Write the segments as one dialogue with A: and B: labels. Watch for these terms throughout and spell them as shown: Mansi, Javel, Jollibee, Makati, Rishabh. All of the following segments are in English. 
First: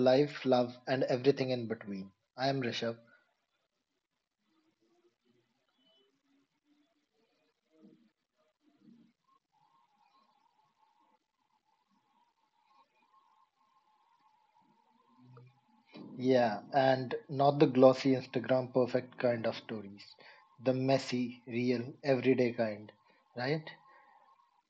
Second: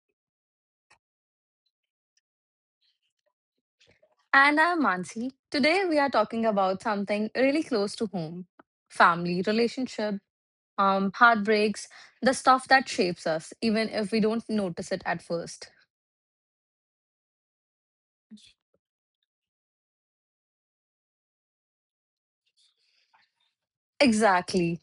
A: Life, Love, and Everything in Between. I am Rishabh.
B: And I'm Mansi. Today we are talking about something really close to home: family, relationship, heartbreaks, the stuff that shapes us, even if we don't notice it at first.
A: Yeah, and not the glossy Instagram perfect kind of stories, the messy, real, everyday kind, right?
B: Exactly.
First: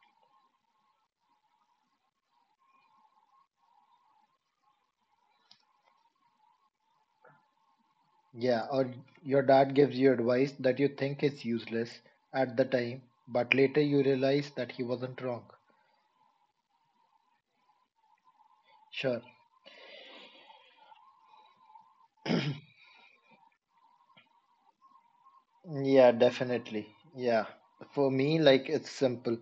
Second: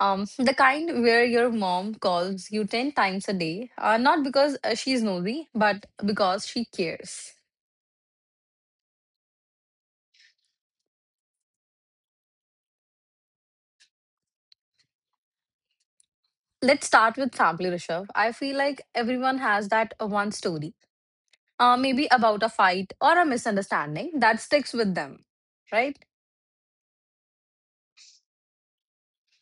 B: The kind where your mom calls you 10 times a day, not because she's nosy, but because she cares.
A: Yeah, or your dad gives you advice that you think is useless at the time, but later you realize that he wasn't wrong.
B: Let's start with family, Rishabh. I feel like
A: Sure.
B: everyone has that one story, maybe about a fight or a misunderstanding that sticks with them, right?
A: Yeah, definitely. Yeah. For me, like it's simple.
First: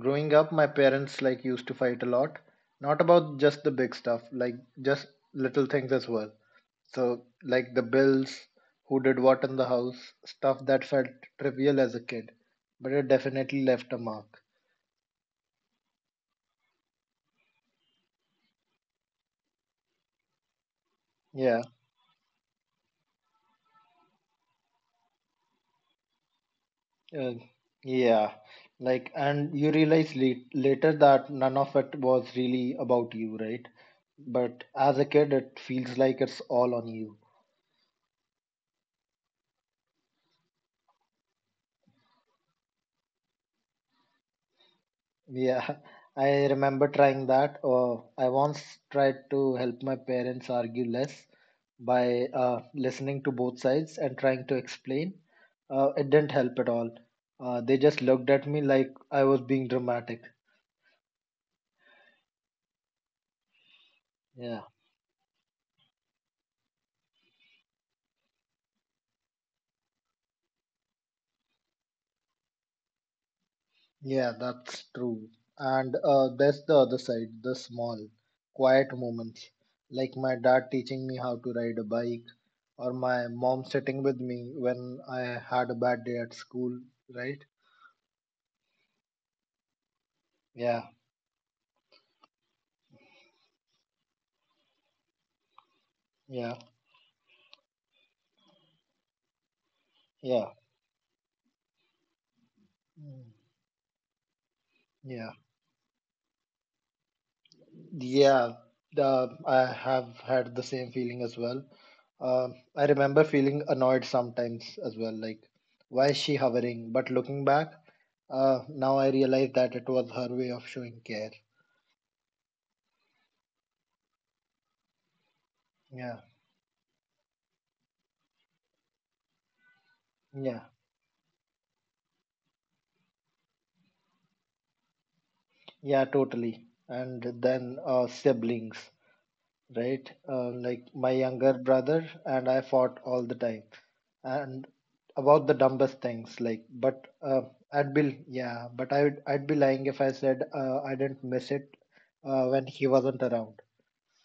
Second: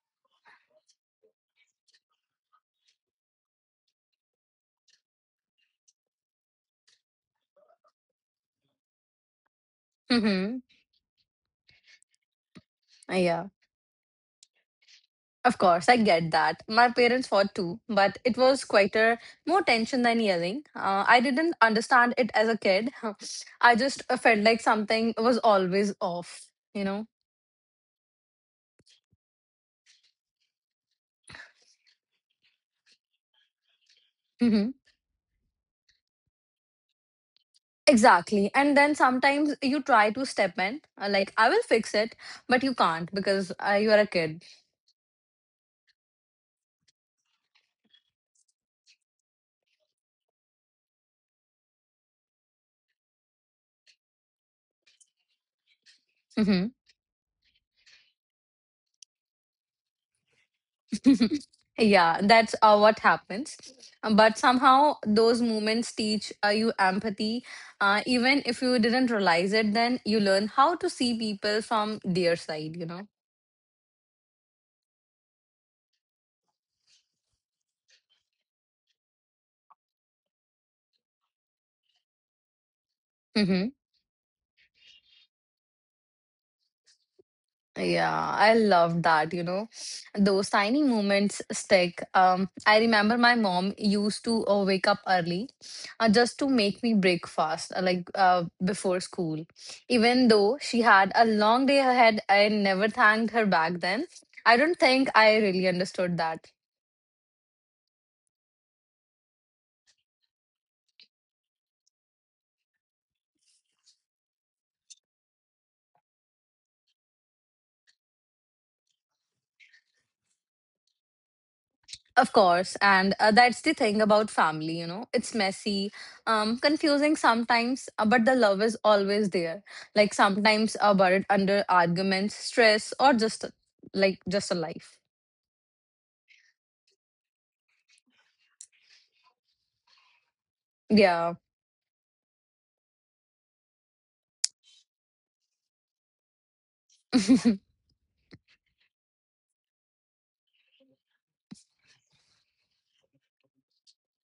A: Growing up, my parents like used to fight a lot, not about just the big stuff, like just little things as well. So, like the bills, who did what in the house,
B: Mm-hmm.
A: stuff that felt trivial as a kid, but it
B: Yeah,
A: definitely left a mark.
B: of course, I get that. My parents fought too, but it was quieter, more tension than yelling. I didn't
A: Yeah.
B: understand it as a kid. I just felt like something was always off, you know?
A: Uh, yeah. Like, and you realize later that none of it was really about you, right? But
B: Hmm.
A: as a kid, it feels like it's all on you.
B: Exactly. And then sometimes you try to step in, like, I will fix it, but you can't because you are a kid.
A: Yeah, I remember trying that. I once tried to help my parents argue less by listening to both sides and trying to explain. It didn't help
B: Mm-hmm.
A: at all. They just looked at me like I was being dramatic.
B: Yeah, that's what happens. But
A: Yeah,
B: somehow those moments teach you empathy. Even if you didn't realize it, then you learn how to see people from their side?
A: yeah, that's true. And there's the other side, the small, quiet moments, like my dad teaching me how to ride a bike, or my mom
B: Mm-hmm.
A: sitting with me when I had a bad day at school, right?
B: Yeah, I love that. Those tiny
A: Yeah,
B: moments stick. I remember my mom used to wake up early just to
A: yeah.
B: make me breakfast, like before school. Even
A: Yeah.
B: though she had a long day ahead, I never thanked
A: Mm,
B: her back then. I don't think
A: yeah,
B: I really understood that.
A: yeah. The I have had the same feeling as well. I remember feeling annoyed sometimes as well, like why is she hovering? But looking back, now I realize that it was her way of showing care.
B: Of course, and that's the thing about family. It's messy,
A: Yeah,
B: confusing sometimes, but the love is always there. Like
A: yeah,
B: sometimes buried under arguments, stress, or just a life.
A: yeah, totally. And then siblings, right? Like my
B: Yeah,
A: younger brother and I fought all the time, and about the dumbest things. Like, but I'd be lying if I said I didn't miss it when he wasn't around.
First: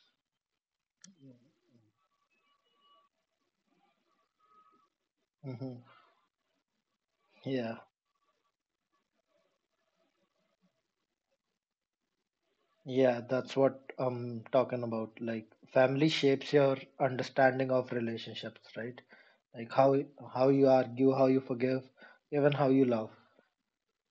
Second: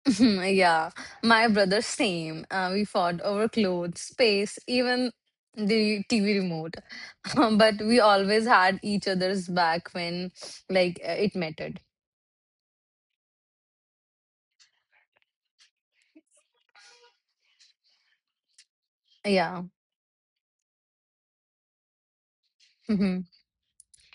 B: yeah. My brother, same. We fought over clothes, space, even
A: Hmm.
B: the TV remote. But
A: Yeah,
B: we always had each other's back when, like, it mattered.
A: yeah, that's what I'm talking about. Like, family shapes your understanding of relationships, right?
B: Yeah.
A: Like how you argue, how you forgive, even how you love.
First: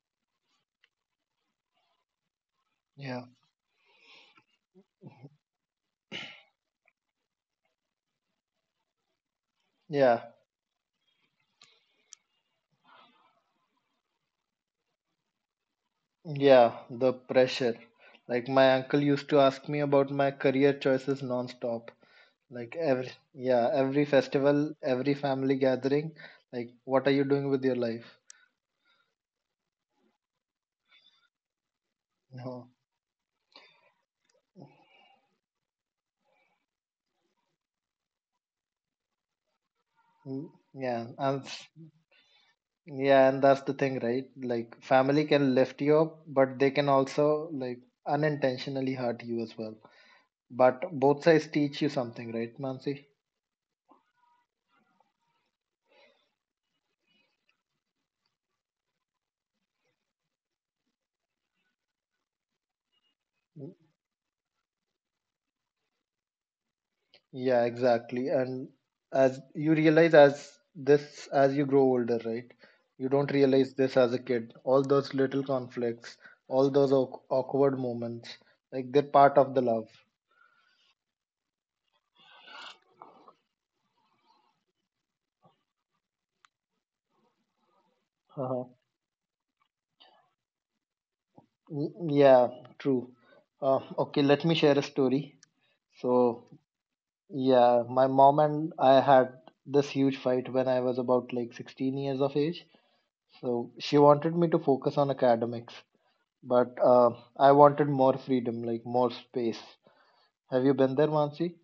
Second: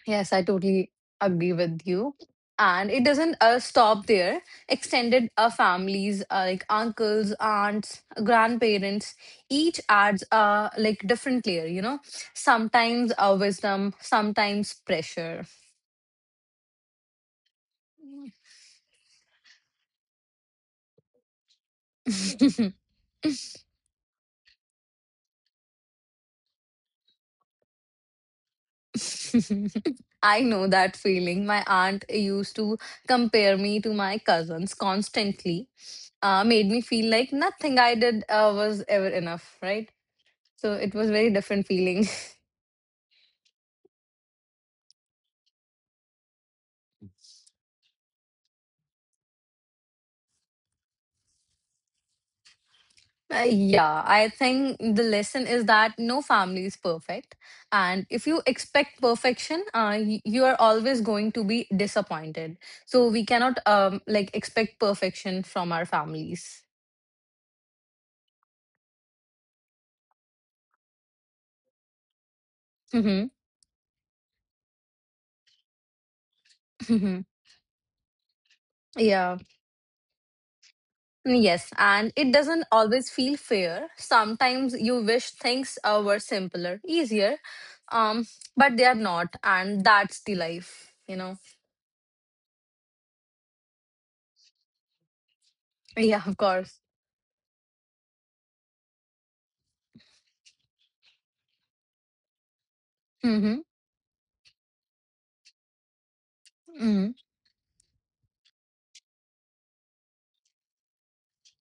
B: Yes, I totally agree with you. And it
A: Yeah,
B: doesn't stop there. Extended families, like uncles, aunts, grandparents, each adds
A: yeah.
B: like different layer, sometimes wisdom, sometimes pressure.
A: Yeah, the pressure. Like my uncle used to ask me about my career choices non-stop. Every festival, every family gathering, like what are you doing with your life?
B: I know that feeling. My aunt used
A: No.
B: to compare me to my cousins constantly, made me feel like nothing I did was ever enough, right?
A: Mm.
B: So it was very different feeling.
A: Yeah, and that's the thing, right? Like family can lift you up, but they can also like unintentionally hurt you as well. But both sides teach you something, right, Mansi?
B: Yeah, I think the lesson is that no family is perfect. And if you expect perfection, you are always going to be disappointed. So we cannot like expect perfection from our families.
A: Yeah, exactly. And as you realize as this as you grow older, right? You don't
B: Hmm.
A: realize this as a kid. All those little conflicts, all those
B: Hmm.
A: awkward moments, like they're part
B: Yeah.
A: of the love.
B: Mm, yes. And it doesn't always feel fair. Sometimes you wish things were simpler, easier, um,
A: Uh-huh.
B: but they are not. And that's the life?
A: Y- Yeah, true. Okay, let me share a story.
B: Yeah, of
A: So,
B: course.
A: yeah, my mom and I had this huge fight when I was about like 16 years of age.
B: Mm-hmm.
A: So, she wanted me to focus on academics, but
B: Mm-hmm.
A: I wanted more freedom, like more space. Have you been there, Mansi?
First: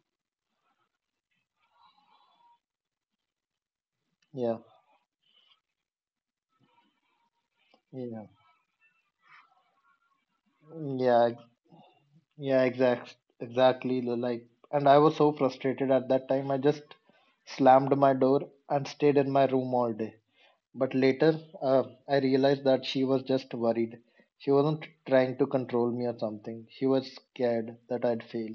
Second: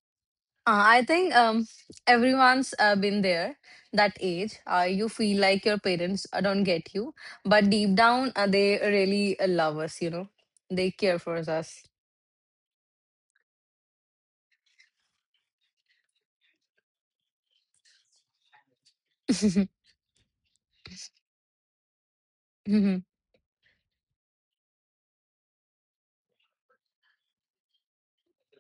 B: I think everyone's been there that age.
A: Yeah,
B: You feel like your parents don't get you, but deep
A: yeah,
B: down, they really love us, they care
A: yeah,
B: for
A: ex-
B: us.
A: exactly. the Like, and I was so frustrated at that time. I just slammed my door and stayed in my room all day. But later, I realized that
B: Mhm.
A: she was just worried. She wasn't trying to control me or something. She was scared that I'd fail.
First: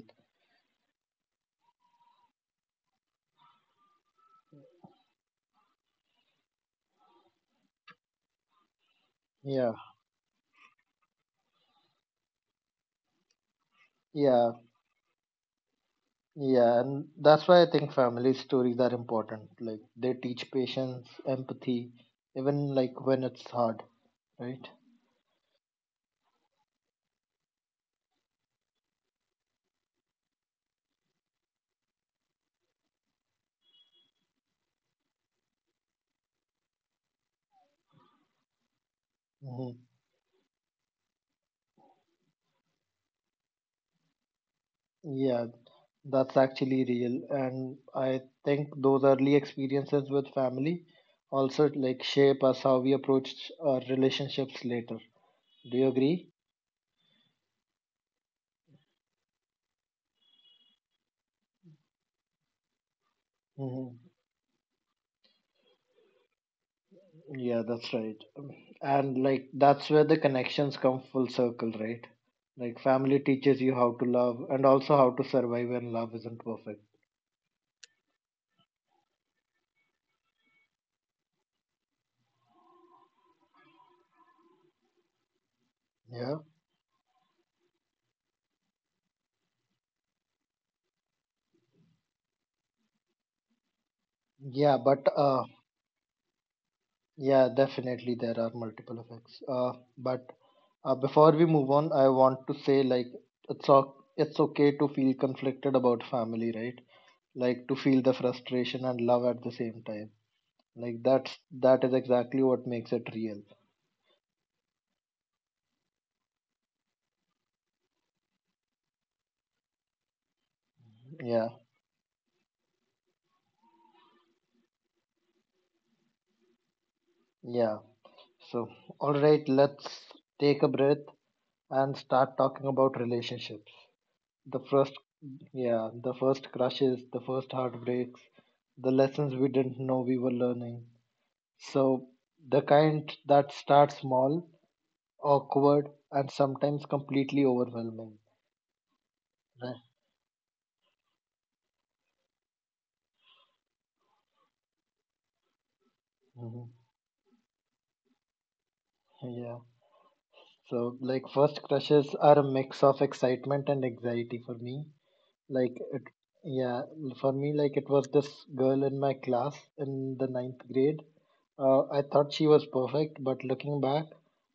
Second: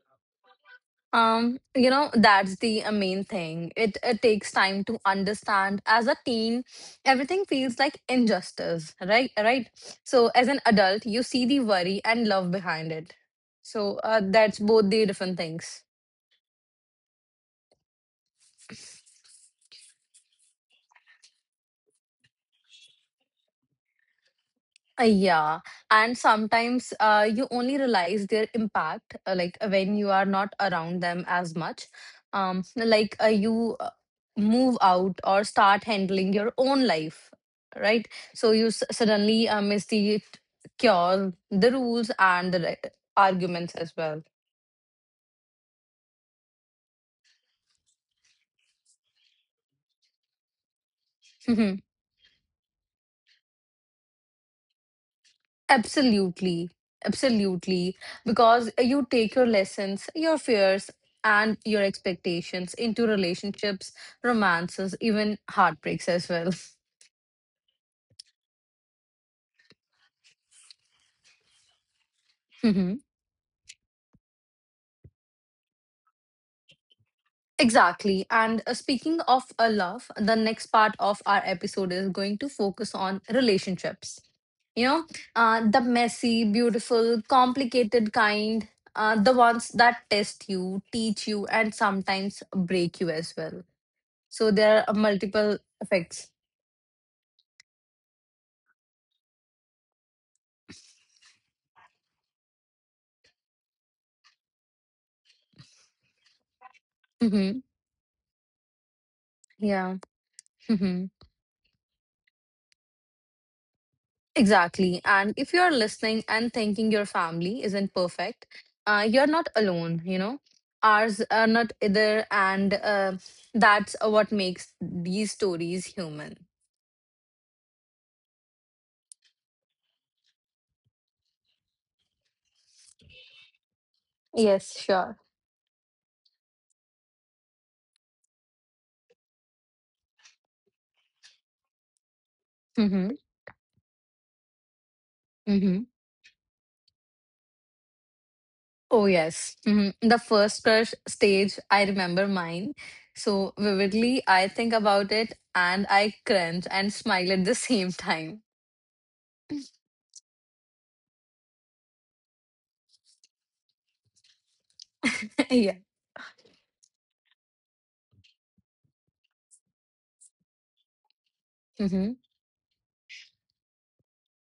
B: That's the main thing. It takes time to understand. As a teen, everything feels like injustice, right? Right.
A: Yeah,
B: So, as an adult, you see the worry and love behind it. So,
A: yeah,
B: that's both the different things.
A: yeah, and that's why I think family stories are important. Like, they teach patience, empathy, even like when it's hard, right?
B: Yeah, and sometimes you only realize their impact like when you are not around them as much. Like, you move out or start handling your own life, right? So you suddenly
A: Mm-hmm.
B: miss the cure, the rules, and the arguments as well.
A: Yeah, that's actually real. And I think those early experiences with family also like shape us how we approach our relationships later. Do you agree?
B: Absolutely. Absolutely. Because you take your lessons, your fears, and your expectations into relationships,
A: Hmm.
B: romances, even heartbreaks as well.
A: Yeah, that's right. And like that's where the connections come full circle, right? Like
B: Mhm.
A: family teaches you how to love and also how to survive when love isn't perfect.
B: Exactly. And speaking of a love, the next part of our episode is going to focus on relationships. You know, the
A: Yeah.
B: messy, beautiful, complicated kind, the ones that test you, teach you, and sometimes break you as well. So
A: Yeah,
B: there are
A: but
B: multiple effects.
A: Yeah, definitely there are multiple effects. But Before we move on, I want to say like it's okay to feel conflicted about family, right? Like
B: Mm-hmm.
A: to feel the frustration and love at the same
B: Yeah.
A: time. Like
B: Mm-hmm.
A: that's that is exactly what makes it real.
B: Exactly. And if you're listening and thinking your family isn't perfect, you're not alone. Ours
A: Yeah,
B: are not either. And that's what makes these stories human.
A: yeah. So, all right, let's take a breath and start talking about relationships. The
B: Yes,
A: first,
B: sure.
A: yeah, the first crushes, the first heartbreaks, the lessons we didn't know we were learning. So, the kind
B: Mm-hmm.
A: that starts small, awkward
B: Mm-hmm.
A: and sometimes completely overwhelming.
B: Oh, yes.
A: Right.
B: Mm-hmm. The first crush stage, I remember mine so vividly. I think about it and I
A: Mhm.
B: cringe and smile at the same time.
A: Yeah. So, like, first crushes are a mix of excitement and anxiety for me. Like,
B: Yeah.
A: it, yeah, for me, like, It was this girl in my class in the ninth grade. I thought she was perfect, but looking back,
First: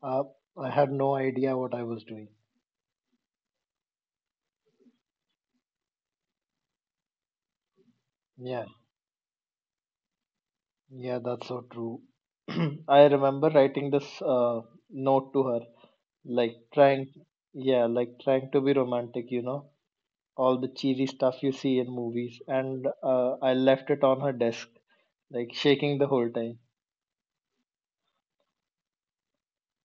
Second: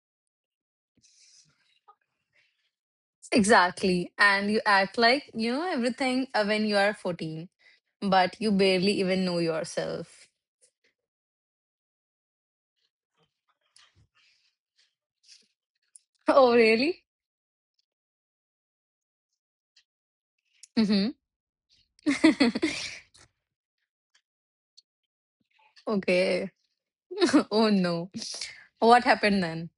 A: uh, I had no idea what I was doing.
B: Exactly. And you act like you know everything when you are 14, but you
A: Yeah,
B: barely even know yourself.
A: yeah, that's so true. I remember writing this note to her,
B: Oh,
A: like,
B: really?
A: trying, yeah, like, trying to be romantic, you know, all the cheesy
B: Hmm.
A: stuff you see in movies, and I left it on her desk, like shaking the whole
B: Okay.
A: time.
B: Oh, no. What happened then?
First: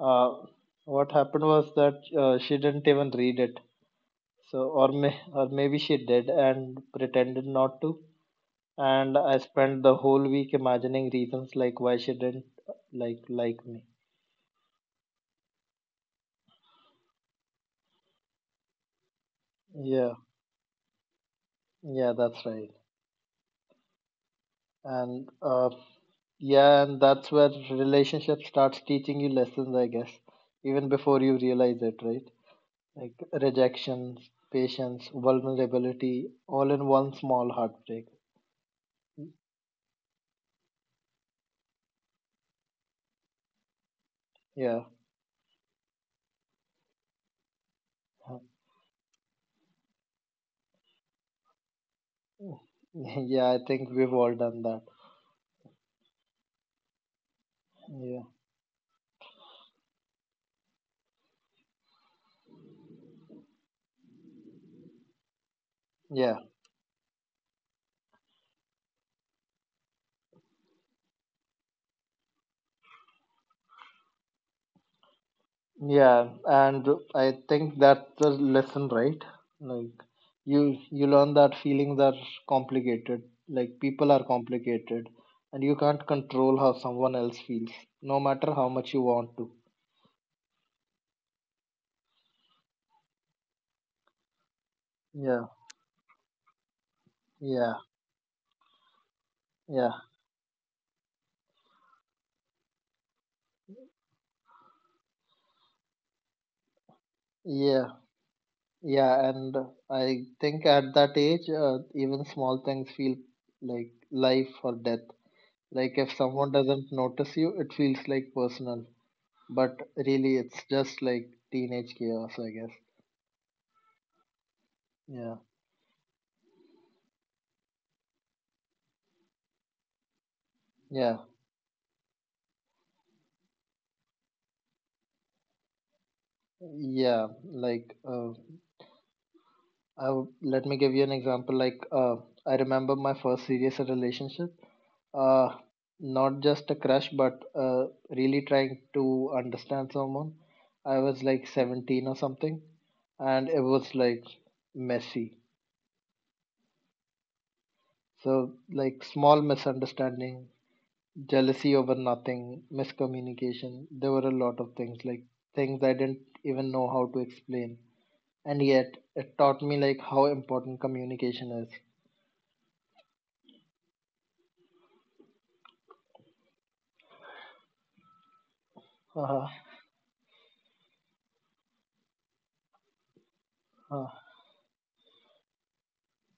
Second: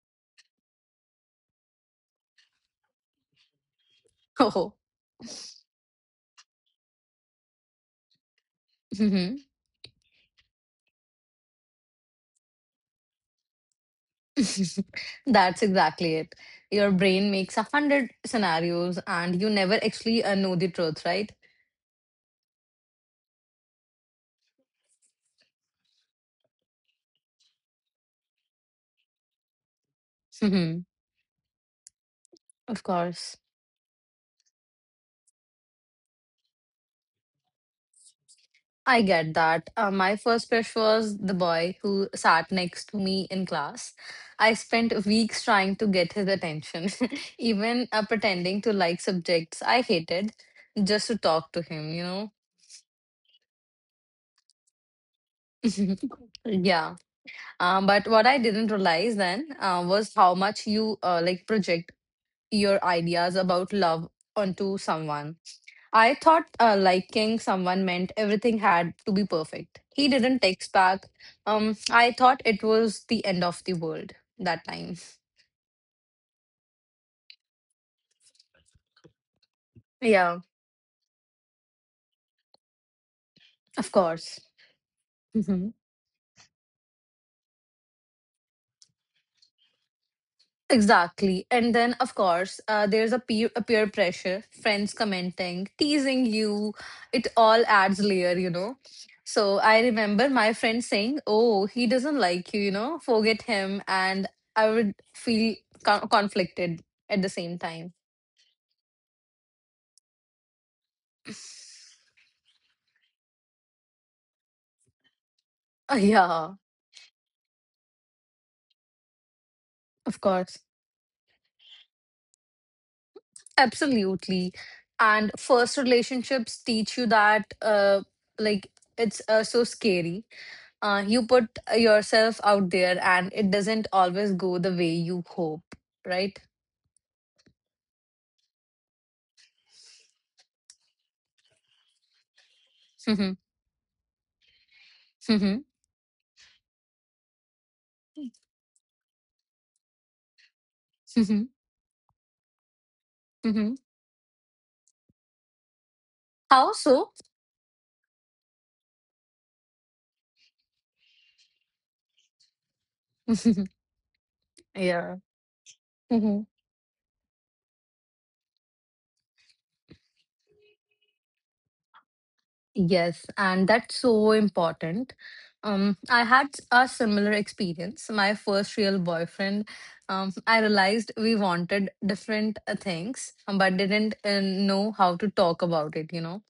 A: Uh, what happened was that she didn't even read it, so
B: Oh.
A: or maybe she did and pretended not to. And
B: Mhm.
A: I spent the whole week imagining reasons like why she didn't like me.
B: That's exactly it. Your brain makes a hundred scenarios and you never
A: Yeah,
B: actually know the truth, right?
A: yeah, that's right. And uh, yeah, and that's where relationship starts teaching you lessons, I guess,
B: Hmm.
A: even before you realize it, right?
B: Of
A: Like
B: course.
A: rejection, patience, vulnerability, all in one small heartbreak.
B: I get that. My first crush was the boy who sat next to me in class. I
A: Yeah.
B: spent weeks trying to get his attention, even pretending to like subjects I hated just to talk to him?
A: Yeah, I think we've all done that.
B: Yeah. But what
A: Yeah,
B: I didn't realize then was how much you like project your ideas about love onto someone. I thought
A: yeah,
B: liking someone meant everything had to be perfect. He didn't text back. I thought it was the end of the world that time.
A: yeah, and I think that's the lesson, right? Like
B: Yeah,
A: you learn that feelings are complicated.
B: of
A: Like people
B: course.
A: are complicated,
B: Hmm.
A: and you can't control how someone else feels, no matter how much you want to.
B: Exactly. And then, of course, there's a peer pressure, friends
A: Yeah,
B: commenting, teasing you. It all
A: yeah,
B: adds layer. So I
A: yeah,
B: remember my friend saying, "Oh, he doesn't like you know, forget him." And I would feel conflicted at the same time.
A: yeah. Yeah, and I think at that age, even small things feel like life or death.
B: Uh,
A: Like if
B: Yeah.
A: someone doesn't notice you, it feels like personal, but
B: Of
A: really
B: course.
A: it's just like teenage chaos, I guess.
B: Absolutely. And
A: Yeah,
B: first relationships teach you that, like, it's so scary. You
A: yeah,
B: put yourself out there and it doesn't always go the way you hope, right?
A: yeah. Like, I w Let me give you an example. I remember my
B: Mm-hmm.
A: first serious relationship, uh, not just a crush, but really trying to understand someone. I
B: Mm-hmm.
A: was
B: Mm-hmm.
A: like 17 or something, and it
B: Mm-hmm.
A: was like messy.
B: How so?
A: So, like small misunderstanding, jealousy over nothing, miscommunication. There were a lot of
B: Yeah.
A: things, like things I didn't even know how to explain. And yet, it taught me like how important communication is.
B: Yes, and that's so important. I had a similar experience. My first real boyfriend, I realized we wanted different things, but
A: Uh,
B: didn't
A: uh,
B: know how to talk about it.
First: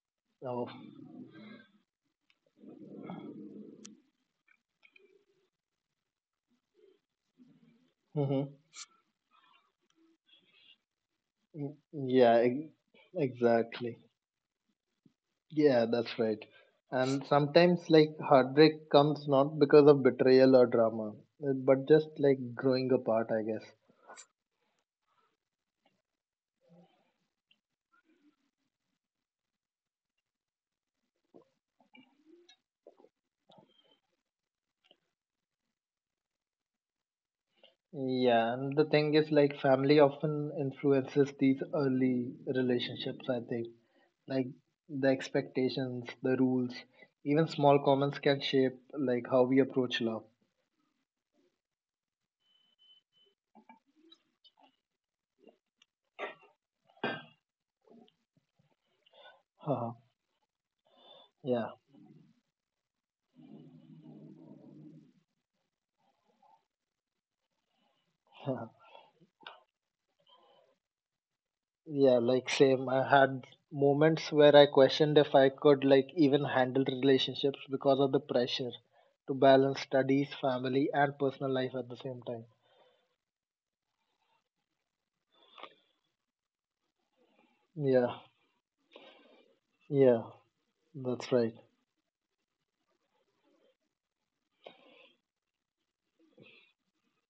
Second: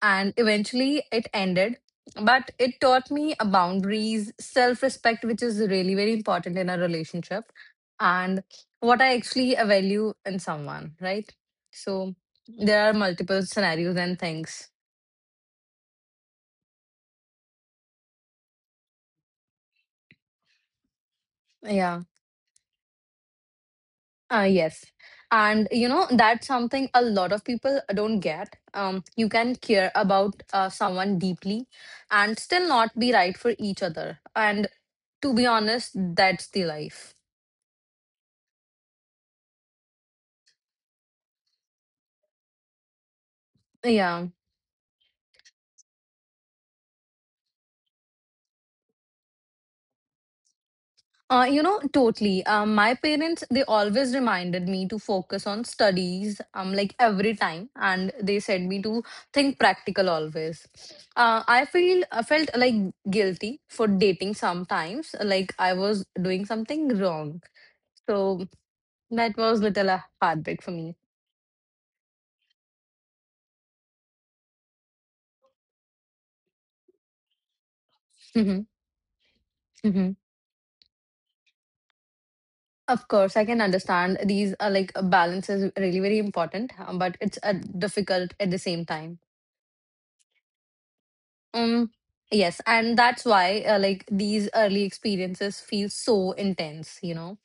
B: And
A: oh.
B: eventually it ended, but it taught me boundaries, self-respect, which is really very important in a relationship, and
A: Hmm.
B: what I actually value in someone, right? So
A: Yeah, ex-
B: there are multiple scenarios
A: exactly.
B: and things.
A: Yeah, that's right. And sometimes, like, heartbreak comes not because of betrayal or drama, but
B: Yeah.
A: just like growing apart, I guess.
B: Yes. And that's something a lot of people don't get. You can care about someone deeply and still not be right for each other. And to be honest, that's the life.
A: Yeah, and the thing is, like, family often influences these early relationships, I think.
B: Yeah.
A: Like, the expectations, the rules, even small comments can shape, like, how we approach love.
B: Totally. My parents, they always reminded me to focus on studies, like every time. And they said me to think practical always. I
A: Yeah.
B: feel I felt like guilty for dating sometimes, like I was doing something wrong. So that was little a heartbreak for me.
A: Yeah, like same. I had moments where I questioned if I could like even handle relationships because of the
B: Hmm.
A: pressure to balance
B: Hmm.
A: studies, family, and personal life at the same time.
B: Of course, I can understand these are like a balance is really very important, but it's
A: Yeah,
B: difficult at the same time.
A: yeah, that's right.
B: Um, yes, and that's why like these early experiences feel so intense. You know,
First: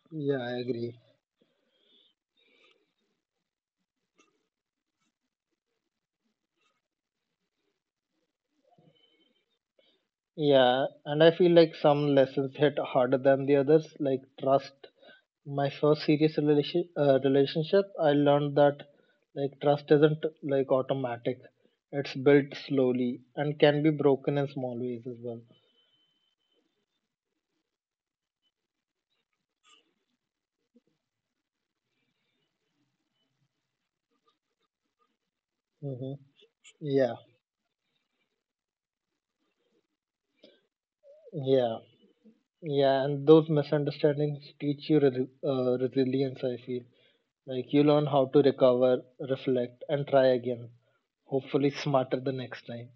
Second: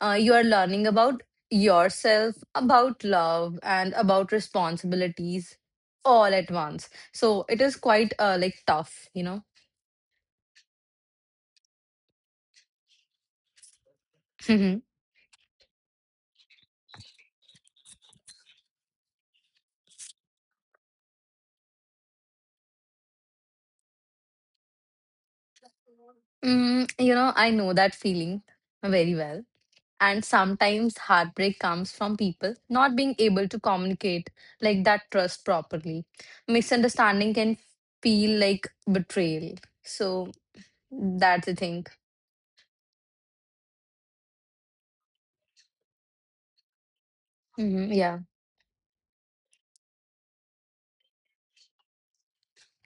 B: uh, You
A: Yeah,
B: are
A: I
B: learning
A: agree.
B: about yourself, about love, and about responsibilities all at once. So it is quite like tough. You
A: Yeah, and I feel like some lessons hit harder than the others, like
B: know.
A: trust. My first relationship, I learned that like trust isn't like automatic. It's built slowly and can be broken in small ways as well.
B: I know that feeling very well. And sometimes heartbreak comes from people not being able to communicate like that trust properly.
A: Mm-hmm. Yeah,
B: Misunderstanding can feel like betrayal. So that's the
A: yeah,
B: thing.
A: yeah. And those misunderstandings teach you resilience, I feel. Like you
B: Hmm.
A: learn how
B: Yeah.
A: to recover, reflect, and try again. Hopefully, smarter the next time.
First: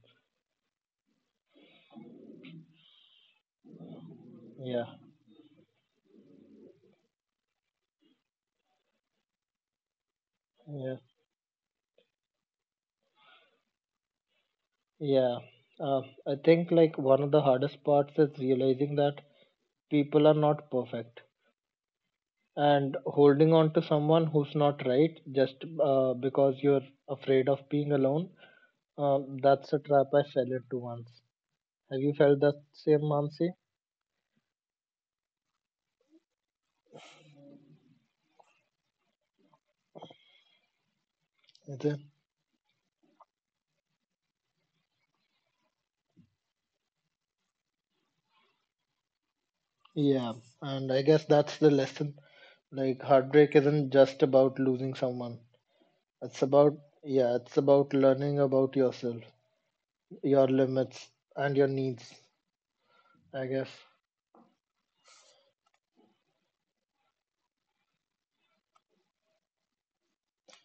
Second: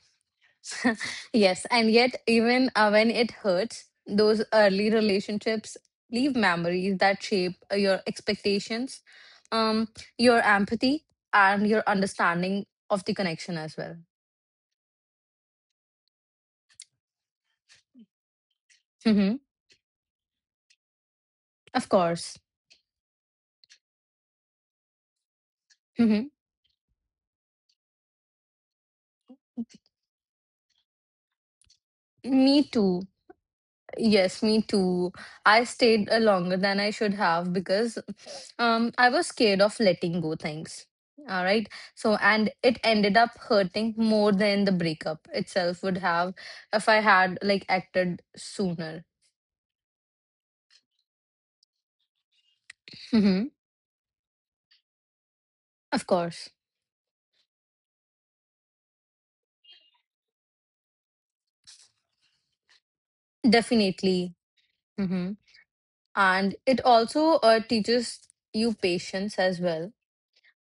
B: Yes. And yet, even when it hurts, those
A: Yeah,
B: early relationships leave memories that shape your expectations, um, your
A: yeah,
B: empathy, and your understanding of the connection as well.
A: yeah. Uh, I think like one of the hardest parts is realizing that
B: Mm-hmm.
A: people are not perfect
B: Of course.
A: and holding on to someone who's not right just
B: Mm-hmm.
A: because you're afraid of being alone. That's a trap I fell into once. Have you felt
B: Me
A: that
B: too.
A: same, Mansi?
B: Yes, me too. I stayed longer than I should have because I was scared of letting go things. All right.
A: Okay.
B: So and it ended up hurting more than the breakup itself would have if I had like acted sooner.
A: Yeah, and I guess that's the lesson. Like
B: Mm-hmm.
A: heartbreak isn't just about losing someone.
B: Of
A: It's
B: course.
A: about yeah, it's about learning about yourself, your limits, and your needs. I guess.
B: Definitely. Mm-hmm. And it also teaches you patience as well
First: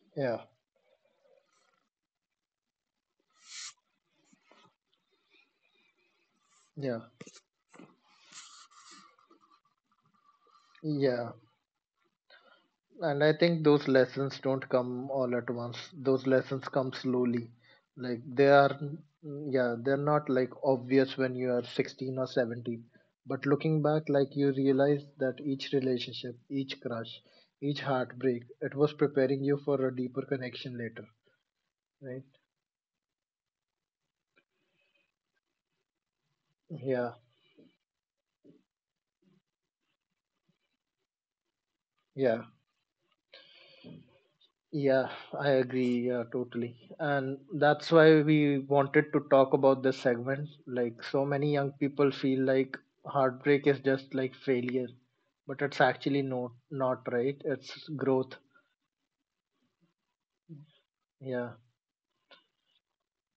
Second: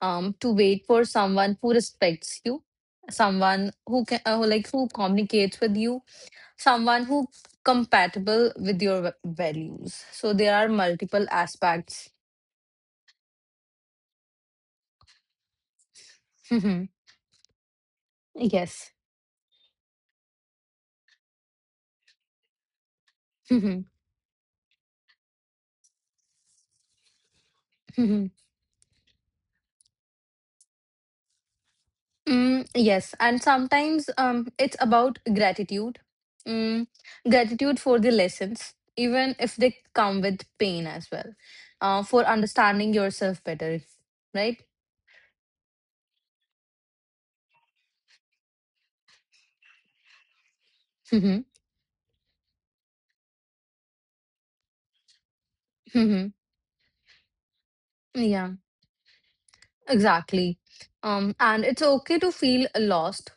A: Yeah,
B: to wait for someone who respects you, someone who, like who communicates with you,
A: yeah,
B: someone who compatible with your values, so there are multiple
A: yeah.
B: aspects.
A: And I think those lessons don't come all at once. Those lessons
B: Mhm.
A: come slowly. Like they are,
B: Yes.
A: yeah, they're not like obvious when you are 16 or 17. But looking
B: Mhm.
A: back, like you realize that each relationship, each crush, each
B: Mhm.
A: heartbreak, it was preparing you for a deeper connection later, right?
B: Yes, and sometimes it's about gratitude. mm,
A: Yeah,
B: gratitude for the lessons even if they come with pain as well, for
A: yeah.
B: understanding yourself better, right?
A: Yeah, I agree. Yeah, totally. And that's why we wanted to talk about this segment. Like, so
B: Mhm.
A: many young people feel like heartbreak is just like failure, but it's actually
B: Mhm.
A: not, not right. It's growth.
B: Yeah. Exactly.
A: Yeah,
B: And it's okay to feel lost,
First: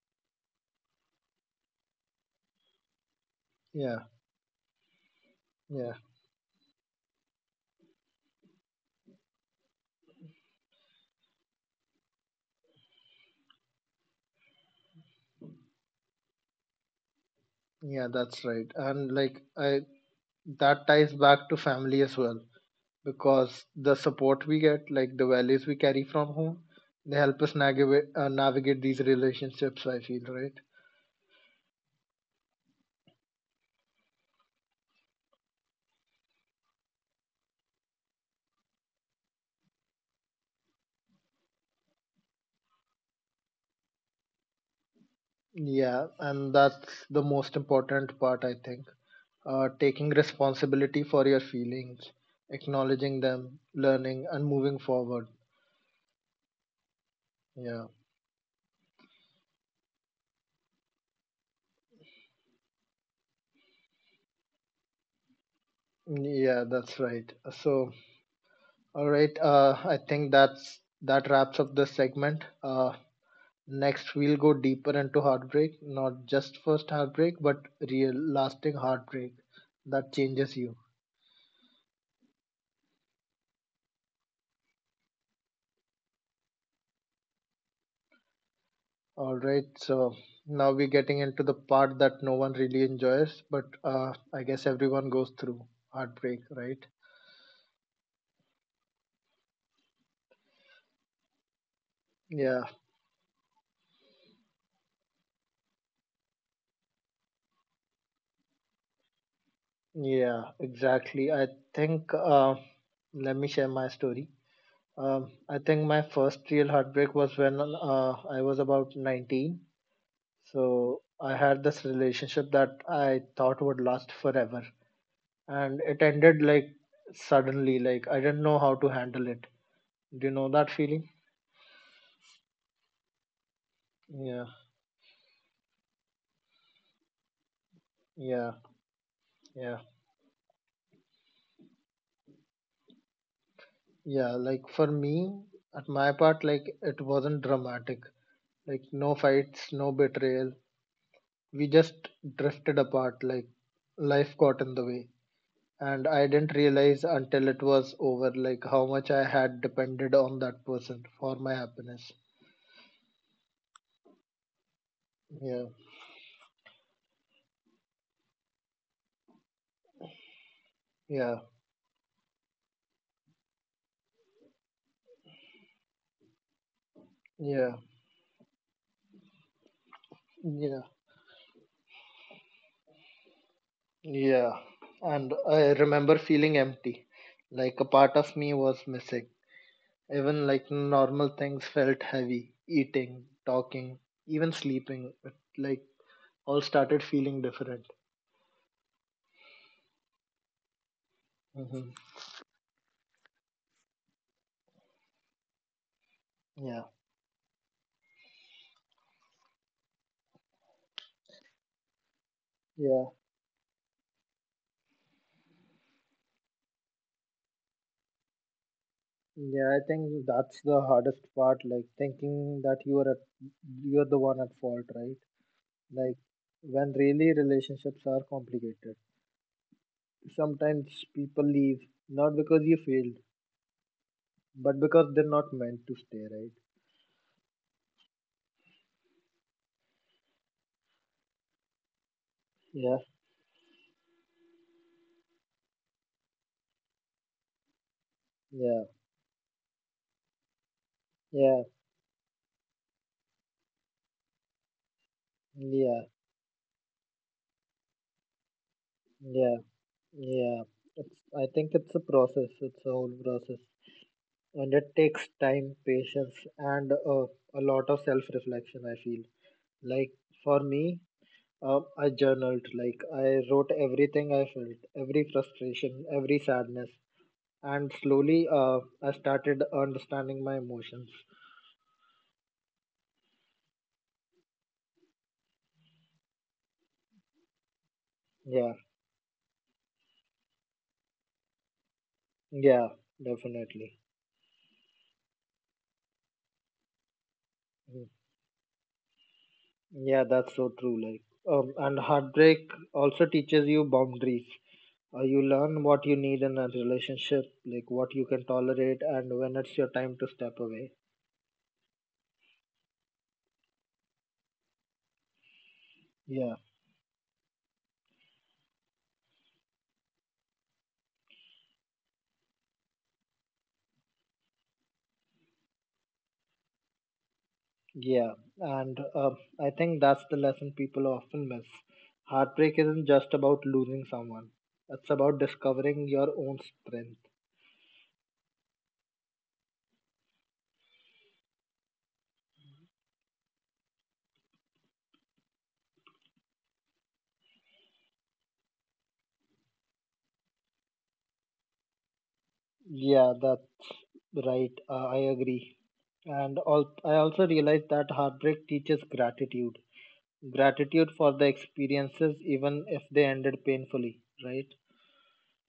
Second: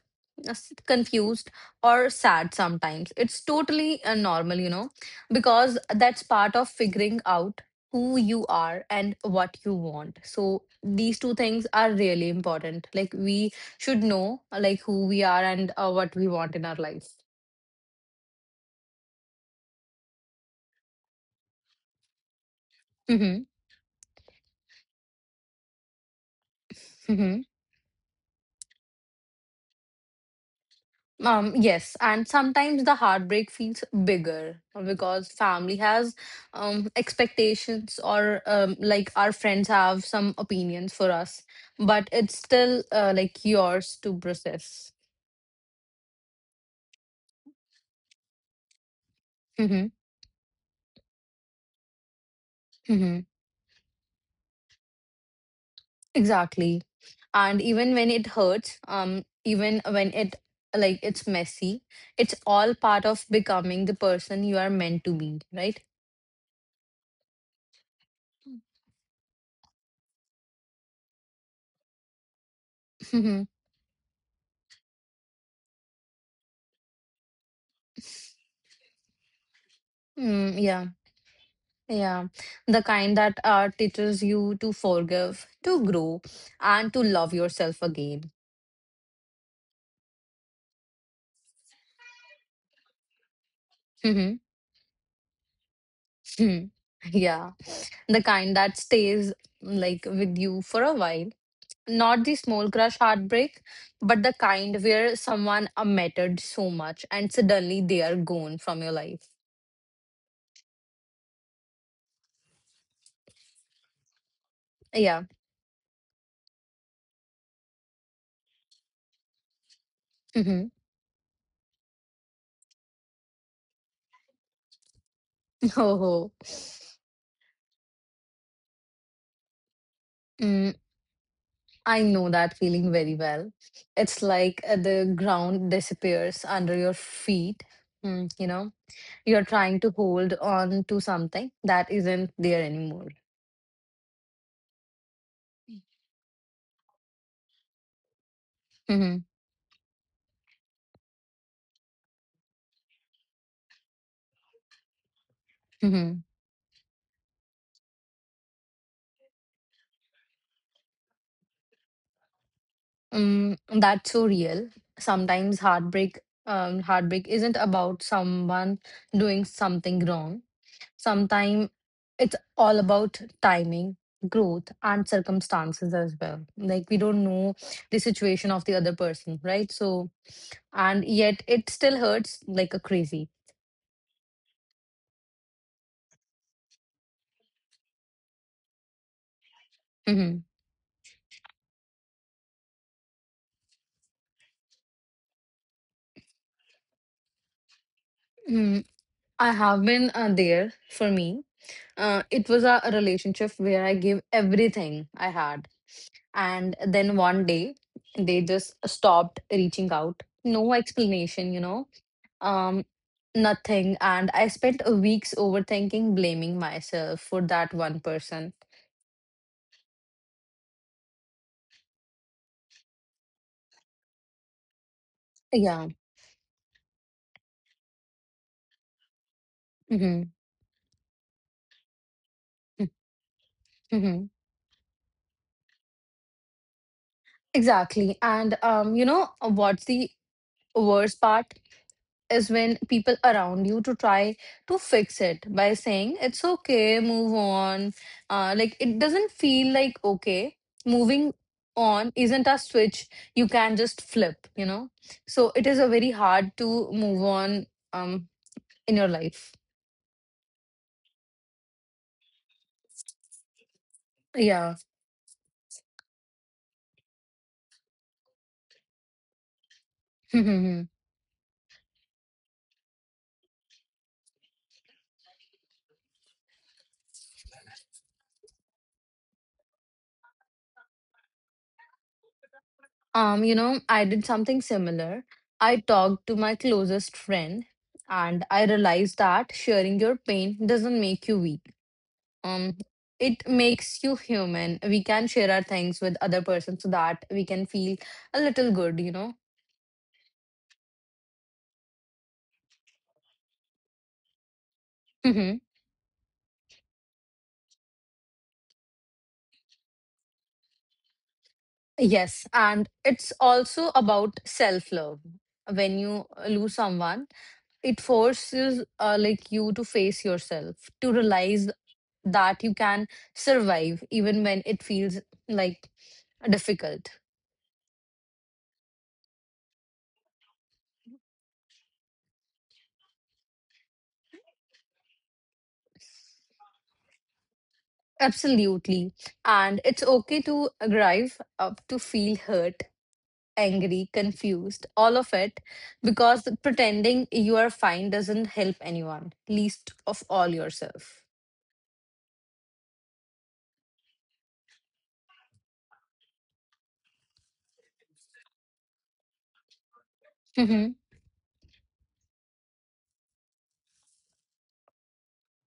B: confused, or sad sometimes. It's totally
A: yeah,
B: normal, because
A: yeah,
B: that's part of figuring out who you are and what you want. So these two things are really important. Like we should know like who we are and what we want in our life.
A: yeah, that's right. And like, I that ties back to family as well
B: Mm-hmm.
A: because the support we get, like the values we carry from home, they
B: Mm-hmm.
A: help us navigate these relationships. I feel, right.
B: Yes, and sometimes the heartbreak feels bigger because family has expectations or like our friends have some opinions for us, but it's still like yours to process.
A: Yeah, and that's the most important part, I think.
B: Hmm.
A: Taking responsibility for your feelings, acknowledging
B: Hmm.
A: them, learning, and moving forward.
B: Exactly. And
A: Yeah,
B: even when it hurts, even when it's messy, it's all part of becoming the person you are meant to be, right?
A: yeah, that's right. So, all right, I think that wraps up this segment.
B: Mm-hmm.
A: Next, we'll go deeper into heartbreak, not just first heartbreak, but real lasting heartbreak that changes
B: Mm,
A: you.
B: Yeah. Yeah, the kind that teaches you to forgive, to grow, and to love yourself again.
A: All right, so now we're getting into the part that no one really enjoys, but
B: Mhm.
A: I guess everyone goes through heartbreak,
B: Mhm.
A: right?
B: Yeah, the kind that stays like with you for a while. Not the
A: Yeah,
B: small crush heartbreak, but the kind where someone mattered so much and suddenly they are gone from your life.
A: yeah, exactly. I think let me share my story.
B: Yeah.
A: I think my first real heartbreak was when I was about 19.
B: Mhm.
A: So I had this relationship that I thought would last forever, and it
B: Oh,
A: ended like suddenly. Like I didn't know how to handle it. Do you know that
B: mm,
A: feeling?
B: I know that feeling very well. It's
A: Yeah,
B: like the ground disappears under your feet. Mm, you
A: yeah.
B: know you're
A: Yeah,
B: trying to hold on to something that isn't there anymore.
A: Yeah, like for me, at my part, like it wasn't dramatic. Like no
B: Hmm.
A: fights, no betrayal. We just drifted apart, like life got in the way. And
B: Hmm.
A: I didn't realize until it was over, like how much I had depended on that person for my happiness.
B: Mm, that's so real. Sometimes
A: Yeah,
B: heartbreak isn't about someone doing something wrong.
A: yeah,
B: Sometimes it's all about timing, growth, and circumstances as well. Like we don't know
A: yeah,
B: the situation of the other person, right? So,
A: yeah,
B: and yet it still hurts like a crazy.
A: yeah. And I remember feeling empty, like a part of me was missing.
B: Hmm.
A: Even like normal things felt heavy. Eating, talking, even like all started feeling different.
B: Mm, I have been there for me
A: Hmm.
B: it was a relationship where I gave everything I had. And
A: Yeah,
B: then one day, they just stopped reaching out. No explanation, you know, um,
A: yeah,
B: nothing. And I spent weeks overthinking, blaming myself for that one person.
A: yeah. I think that's the hardest part. Like thinking that you're the one at fault, right?
B: Yeah.
A: Like when really relationships are complicated.
B: Hmm.
A: Sometimes people leave not because you failed,
B: Hmm.
A: but because they're not meant to stay, right?
B: Exactly. And you know, what's the worst part? Is when
A: Yeah,
B: people around you to try to fix it by saying it's okay move on. Like
A: yeah,
B: it doesn't feel like okay, moving
A: yeah,
B: on isn't a switch you can just flip, you know, so it is a
A: yeah,
B: very hard to move on, um in your life.
A: yeah. Yeah, it's, I think it's a process. It's a whole process,
B: Yeah.
A: and it takes time, patience, and a lot of self-reflection. I feel like for me, I journaled. Like I wrote everything I felt, every frustration, every sadness, and slowly, I started understanding my emotions.
B: You know, I did something similar. I talked to my closest friend and I
A: Yeah,
B: realized that sharing your pain doesn't make you weak, um
A: yeah,
B: it
A: definitely.
B: makes you human. We can share our things with other person so that we can feel
A: Mm.
B: a little good, you know.
A: Yeah, that's so true. Like, and heartbreak also teaches you boundaries. Uh, you
B: Hmm.
A: learn what you need in a relationship, like what you can tolerate and when it's your time to step away.
B: Yes, and it's also about self love. When you
A: Yeah,
B: lose someone, it forces like you to face yourself, to realize that you can survive even when it feels like difficult.
A: yeah. And I think that's the lesson people often miss. Heartbreak isn't just about losing someone, it's about discovering your own strength.
B: Absolutely. And it's okay to grieve, to feel hurt, angry, confused, all of it, because pretending you are fine doesn't help anyone, least of all yourself.
A: Yeah, that's right. I agree. And I also realized that heartbreak teaches gratitude,
B: Hmm.
A: gratitude for the experiences even if they ended painfully, right?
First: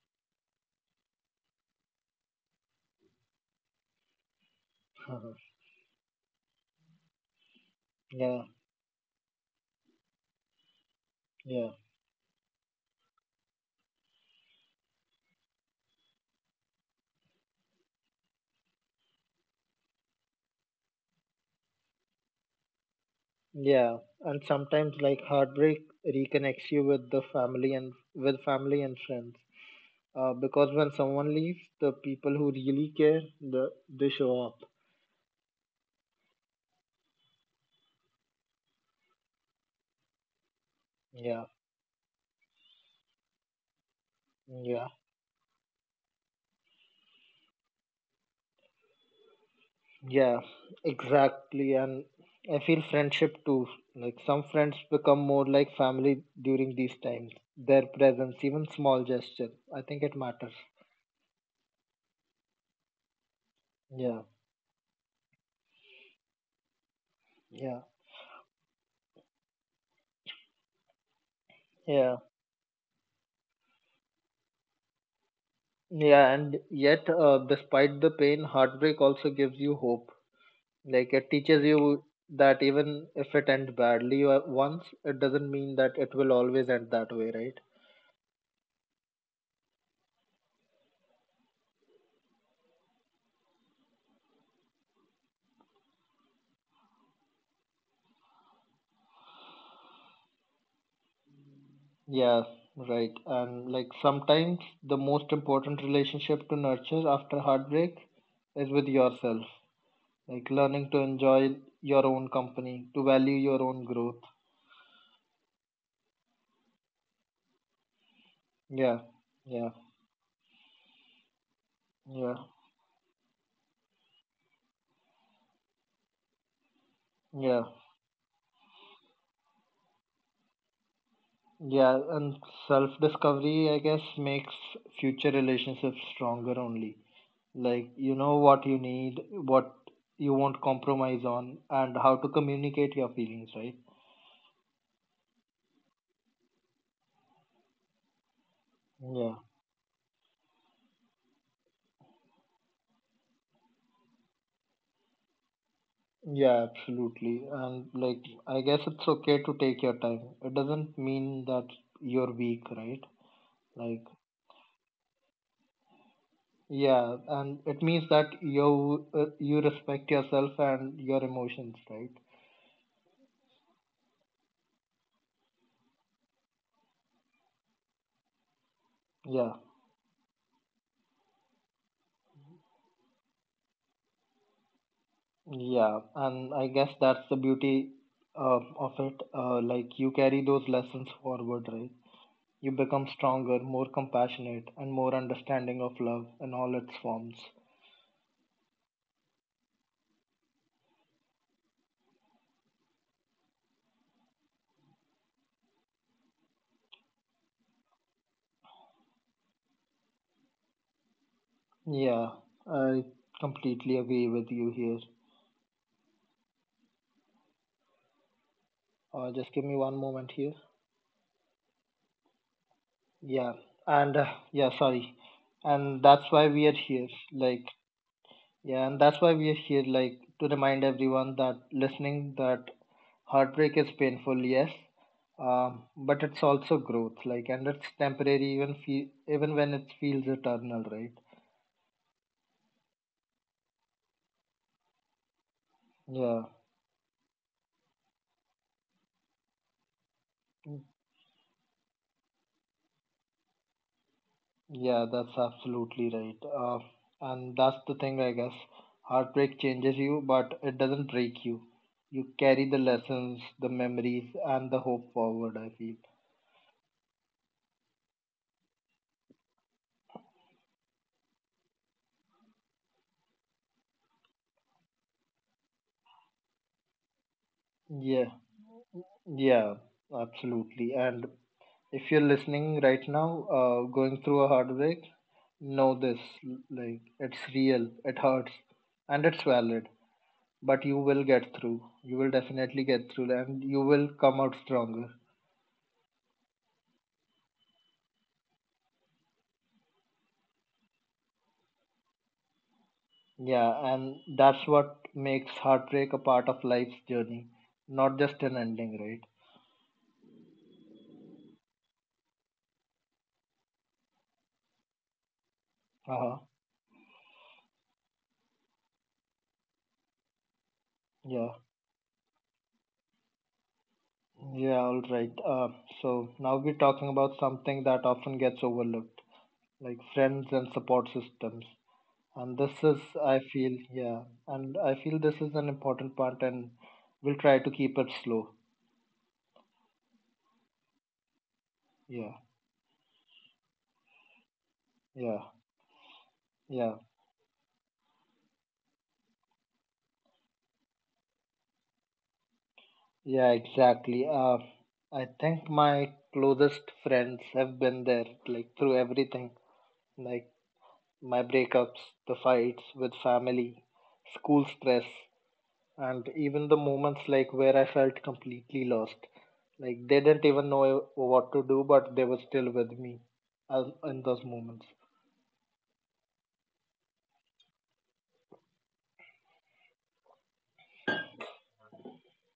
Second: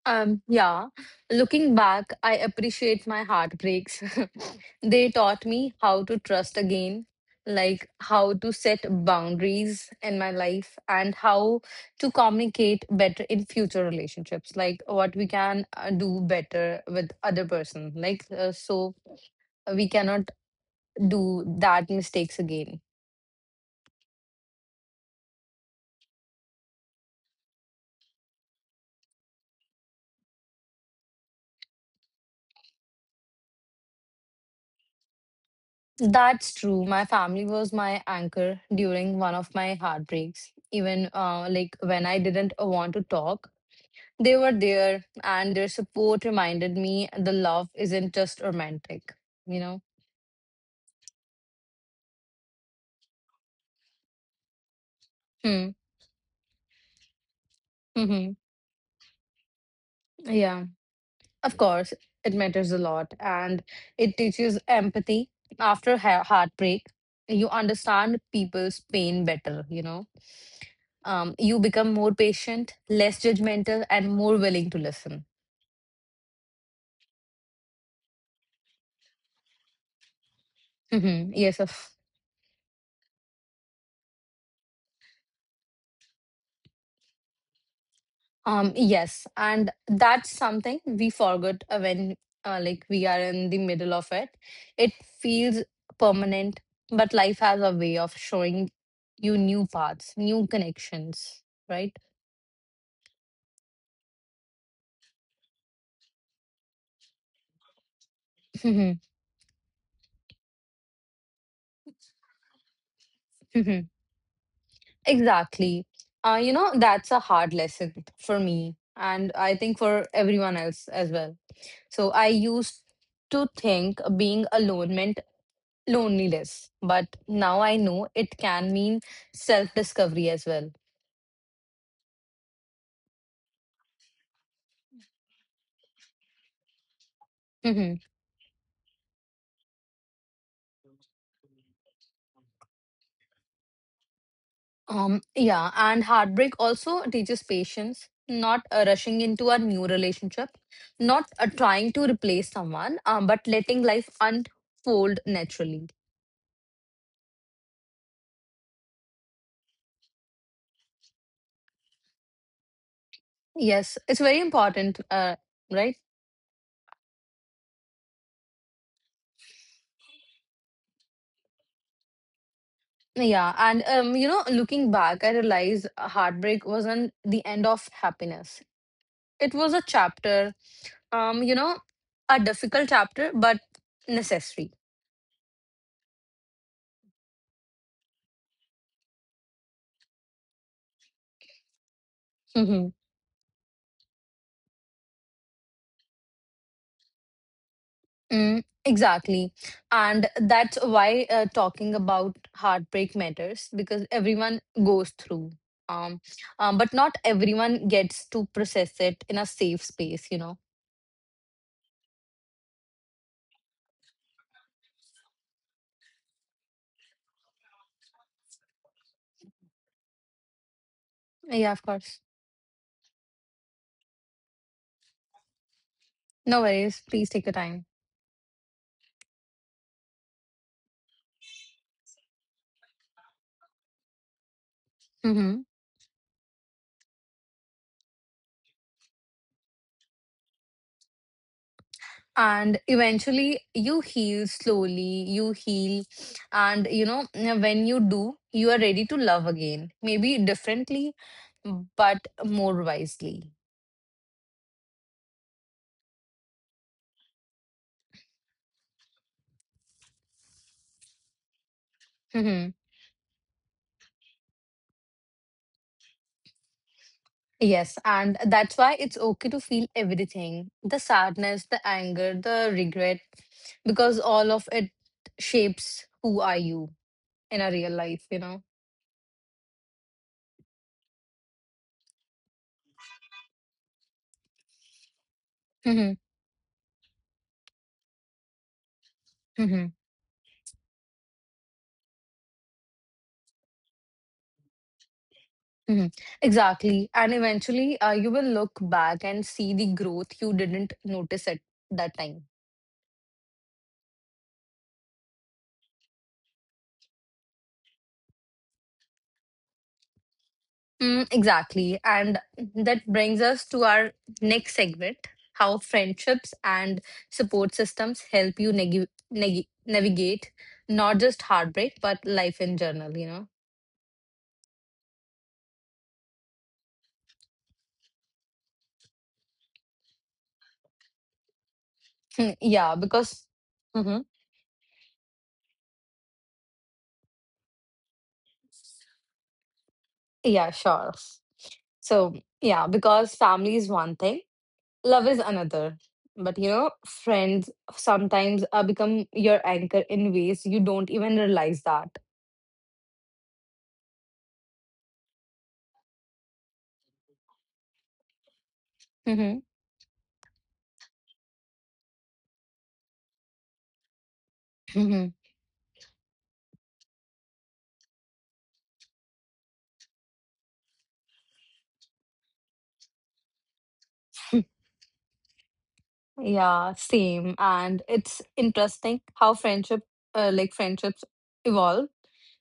B: Yeah, looking back, I appreciate my heartbreaks. They taught me how to trust again, like how
A: yeah
B: to set boundaries in my life, and how
A: yeah.
B: to communicate better in future relationships, like what we can do better with other person. Like, so we cannot do that mistakes again.
A: Yeah, and sometimes like heartbreak reconnects you with the family and with family and friends. Because when someone leaves, the people who really care, they show up.
B: That's true. My family was my anchor during one of my heartbreaks. Even
A: Yeah,
B: like when I didn't want to talk, they were
A: yeah,
B: there, and their support reminded me the love isn't just romantic, you know?
A: yeah, exactly. And I feel friendship too. Like some friends become more
B: Hmm.
A: like family during these times. Their
B: Hmm.
A: presence, even small gesture, I think it matters.
B: Yeah. Of course, it matters a lot, and it
A: Yeah,
B: teaches empathy after heartbreak. You
A: yeah,
B: understand people's pain better, you know? Um, you become more
A: yeah,
B: patient, less judgmental, and more willing to listen.
A: yeah. And yet, despite the pain, heartbreak also gives you hope. Like
B: Hmm.
A: it
B: Yes,
A: teaches
B: of
A: you that even if it ends badly once, it doesn't mean that it will always end that way, right?
B: yes, and that's something we forget when like we are in the middle of it. It feels permanent, but life has a way of showing you new paths, new connections, right?
A: Yeah, right. And like sometimes the most important relationship to nurture after heartbreak is with
B: Hmm.
A: yourself. Like learning to enjoy your own company, to value your own
B: Hmm.
A: growth.
B: Exactly. You know that's a hard lesson for me,
A: Yeah,
B: and I
A: yeah,
B: think for everyone else as well. So I
A: yeah,
B: used to think being alone meant loneliness, but now
A: yeah,
B: I know it can mean self discovery as well.
A: yeah. And self discovery, I guess, makes future relationships stronger only. Like
B: Mhm.
A: you know what you need, what you won't compromise on, and how to communicate your feelings, right?
B: Yeah, and heartbreak also teaches patience, not rushing
A: Yeah,
B: into a new relationship, not trying to replace someone, but letting life unfold naturally.
A: yeah, absolutely. And like I guess it's okay to take your time, it doesn't mean that you're weak, right?
B: Yes,
A: Like
B: it's very important, right?
A: yeah, and it means that you you respect yourself and your emotions, right?
B: Yeah, and you know, looking back, I realized heartbreak wasn't the end of happiness. It
A: Yeah,
B: was a chapter, you know, a difficult chapter, but necessary.
A: yeah, and I guess that's the beauty of it, like you carry those lessons forward, right? You
B: Hmm.
A: become stronger, more compassionate, and more understanding of love in all its forms.
B: Mm, exactly. And that's why talking about heartbreak matters because everyone goes through. Um, but not everyone gets to process it in a safe space, you know.
A: Yeah, I completely agree with you here. Just give me one moment here.
B: Yeah, of course.
A: Yeah, and yeah, sorry. And that's why
B: No
A: we are
B: worries.
A: here.
B: Please take your
A: Like,
B: time.
A: yeah, and that's why we are here, like, to remind everyone that listening that heartbreak is painful, yes,
B: Hmm.
A: but it's also growth, like, and it's temporary, even even when it feels eternal, right?
B: And eventually you heal, slowly you heal,
A: Yeah,
B: and you know when you do, you are ready to love again, maybe differently, but more wisely.
A: yeah, that's absolutely right. And that's the thing, I guess. Heartbreak changes you, but it doesn't break you. You
B: Mhm.
A: carry the lessons, the memories, and the hope forward, I feel.
B: Yes, and that's why it's okay to feel everything, the sadness, the anger, the regret, because all of it shapes who are you in a real life, you
A: Yeah,
B: know.
A: yeah, absolutely. And if you're listening right now, going through a heartbreak, know this like, it's real, it hurts, and it's
B: Hmm.
A: valid. But you will get through. You will definitely get through, and you will come out stronger.
B: Mhm. Exactly. And eventually, you will look back and see the growth you didn't notice at that time.
A: Yeah, and that's what makes heartbreak a part of life's journey, not just an ending, right?
B: Mm, exactly. And that brings us to our next segment, how
A: Uh-huh.
B: friendships and support systems help you navigate not just
A: Yeah,
B: heartbreak, but life in general, you know?
A: yeah, all right. So now we're talking about something that often gets overlooked, like friends and support systems.
B: Hmm,
A: And this
B: yeah,
A: is, I
B: because,
A: feel,
B: mhm.
A: yeah, and I feel this is an important part, and we'll try to keep it slow.
B: Yeah, sure. So,
A: Yeah,
B: yeah, because family is one thing. Love is
A: yeah,
B: another. But you know,
A: yeah,
B: friends sometimes become your anchor in ways you don't even realize that.
A: yeah, exactly. I think my closest friends have been there, like through everything,
B: Hmm.
A: like my breakups, the fights with family, school stress,
B: Hmm.
A: and even the moments like where I felt completely lost. Like they didn't even know what to do, but they were still with me in those moments.
B: Yeah, same. And it's interesting how friendships evolve.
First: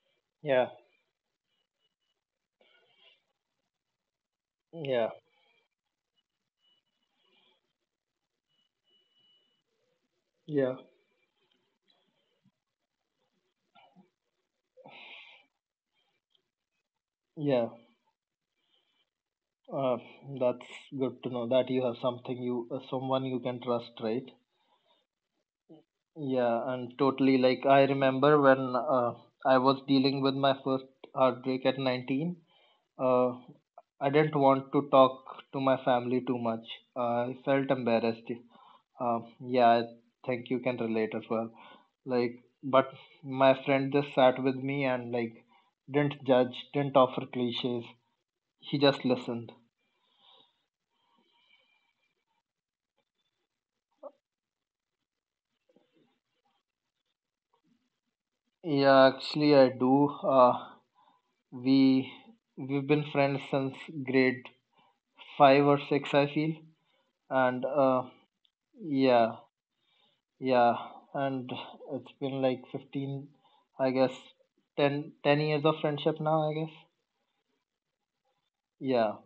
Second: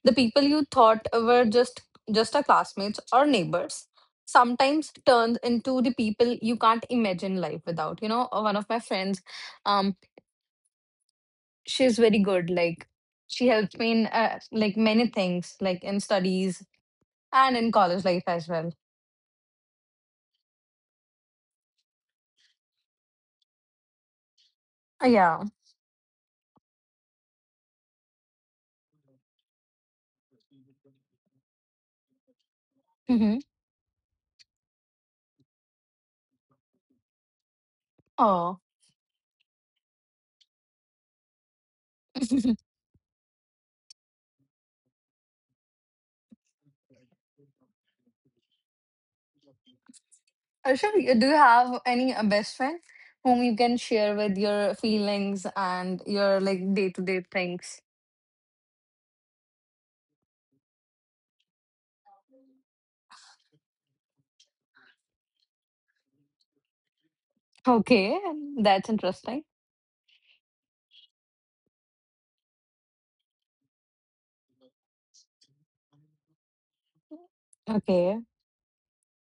B: The people you
A: Yeah,
B: thought were just a classmates or neighbors sometimes
A: yeah,
B: turns into the people you can't imagine life without. You know, one of my friends, um,
A: yeah,
B: she's very good. Like she helps me in like many things, like in studies. And
A: yeah.
B: in college life as well.
A: Uh, that's good to know that you have someone you can trust, right?
B: Yeah.
A: Yeah, and totally. Like I remember when I was dealing with my first heartbreak at 19. Uh,
B: Hmm.
A: I didn't want to talk to my family too much. I felt embarrassed.
B: Oh.
A: Yeah, I think you can relate as well. Like, but my friend just sat with me and like didn't judge, didn't offer cliches. He just listened.
B: Arshab, do you have any best friend whom you can share with your feelings and your like day to day things?
A: Yeah, actually, I do. We we've been friends since grade 5 or 6, I feel. And
B: Okay, that's
A: yeah,
B: interesting.
A: yeah, and it's been like 15, I guess, 10 10 years of friendship now, I guess.
B: Okay,
A: Yeah,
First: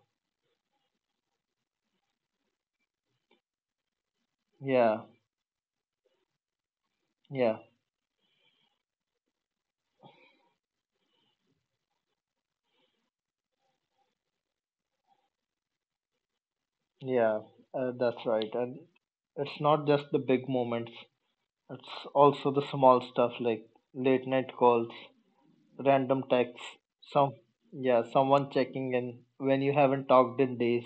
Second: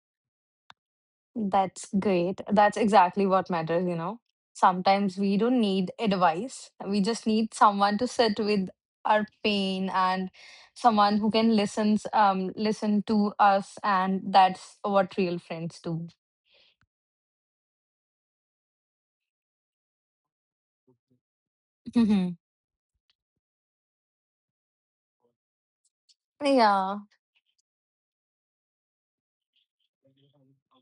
B: that's great. That's exactly what matters, you know.
A: yeah,
B: Sometimes we don't need advice. We just need
A: yeah,
B: someone to sit with our pain, and someone who can listen to us, and that's what real friends do.
A: yeah, that's right. And it's not just the big moments, it's
B: Hmm.
A: also the small stuff like late night calls, random texts,
B: Yeah.
A: some, yeah, someone checking in when you haven't talked in days.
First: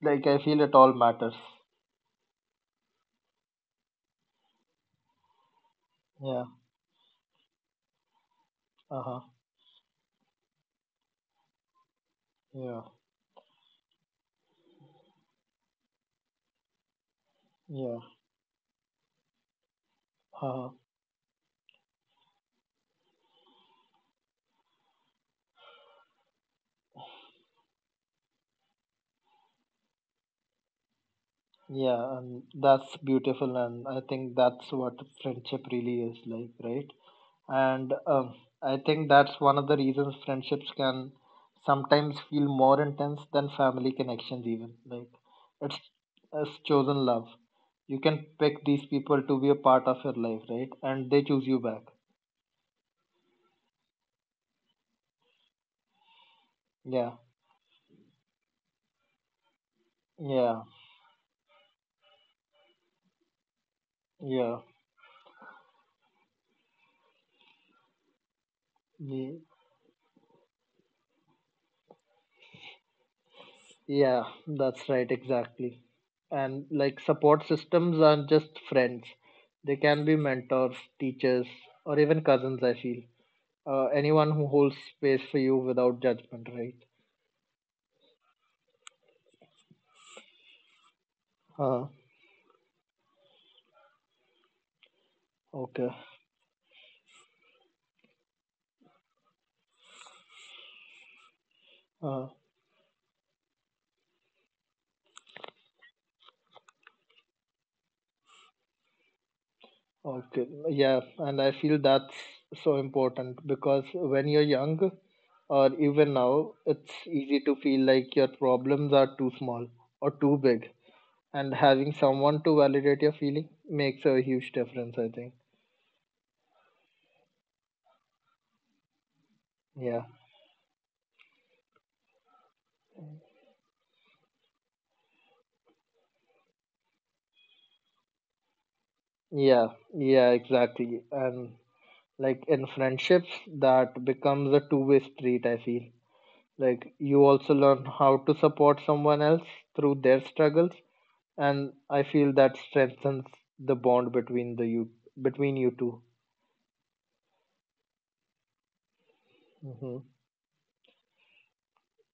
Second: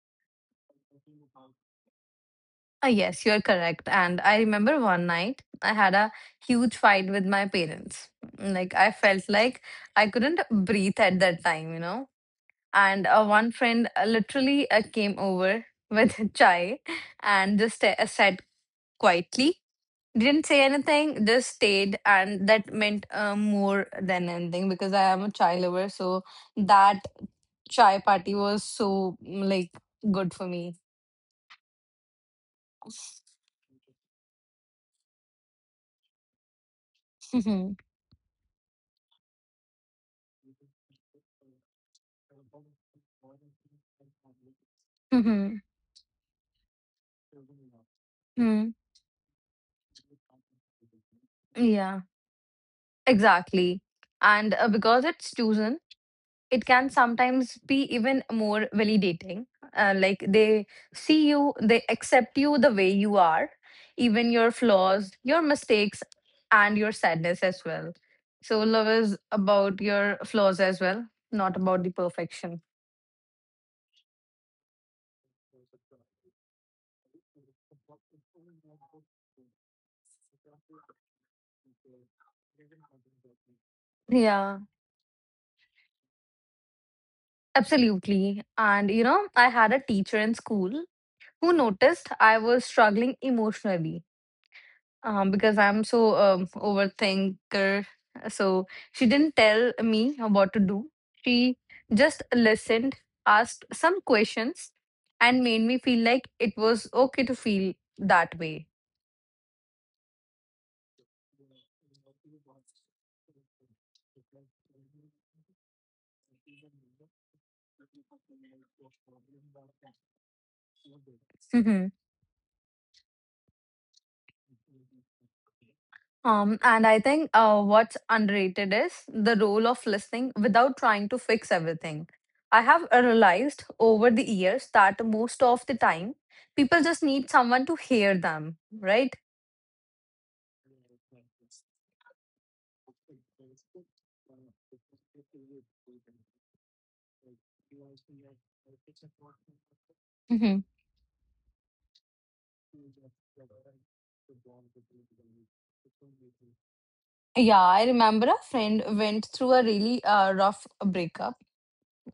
A: Like, I feel it all matters.
B: Yes, you're correct. And I remember one night I had a
A: Yeah,
B: huge fight with my parents. Mm, like, I
A: uh huh,
B: felt like I couldn't breathe at that time, you know.
A: yeah,
B: And one friend literally came over with chai and just
A: yeah, uh
B: sat quietly. Didn't say
A: huh.
B: anything, just stayed. And that meant more than anything because I am a chai lover. So that chai party was so, mm, like, good for me.
A: Yeah, and that's beautiful, and I think that's what friendship really is like, right? And I think that's one of the reasons friendships can sometimes feel more intense than family connections, even. Like,
B: Mhm.
A: it's, it's chosen love. You can pick
B: Mm.
A: these people to be a part of your life, right? And they choose you back.
B: Yeah, exactly. And because it's chosen, it can
A: Yeah,
B: sometimes be even more validating. Like
A: yeah,
B: they see you, they accept you the way you are, even your
A: yeah.
B: flaws, your mistakes, and your sadness as well. So love is
A: Yeah.
B: about your flaws as well, not about the perfection.
A: Yeah, that's right, exactly. And like support systems aren't just friends, they can be mentors, teachers, or even cousins, I feel. Anyone who
B: Yeah,
A: holds space for you without judgment, right?
B: absolutely. And you know, I had a teacher in school who
A: Uh,
B: noticed I was struggling emotionally, because I'm
A: okay.
B: so overthinker. So she didn't tell me what to do. She just
A: Uh,
B: listened, asked some questions, and made me feel like it was okay to feel that way.
A: okay. Yeah, and I feel that's so important because when you're young, or even now, it's easy to feel like your problems are too small or too big. And
B: Mhm.
A: having someone to validate your feeling makes a huge difference, I think.
B: And I think what's underrated is the role of
A: Yeah,
B: listening without trying to fix everything. I have realized over the years that most of the time people just need someone to hear them, right?
A: yeah, yeah, exactly. And like in friendships, that becomes a two-way street, I feel. Like you also learn how to support someone else through their
B: Mm-hmm.
A: struggles, and I feel that strengthens the bond between you two.
B: Yeah, I remember a friend went through a
A: Mm-hmm.
B: really rough breakup.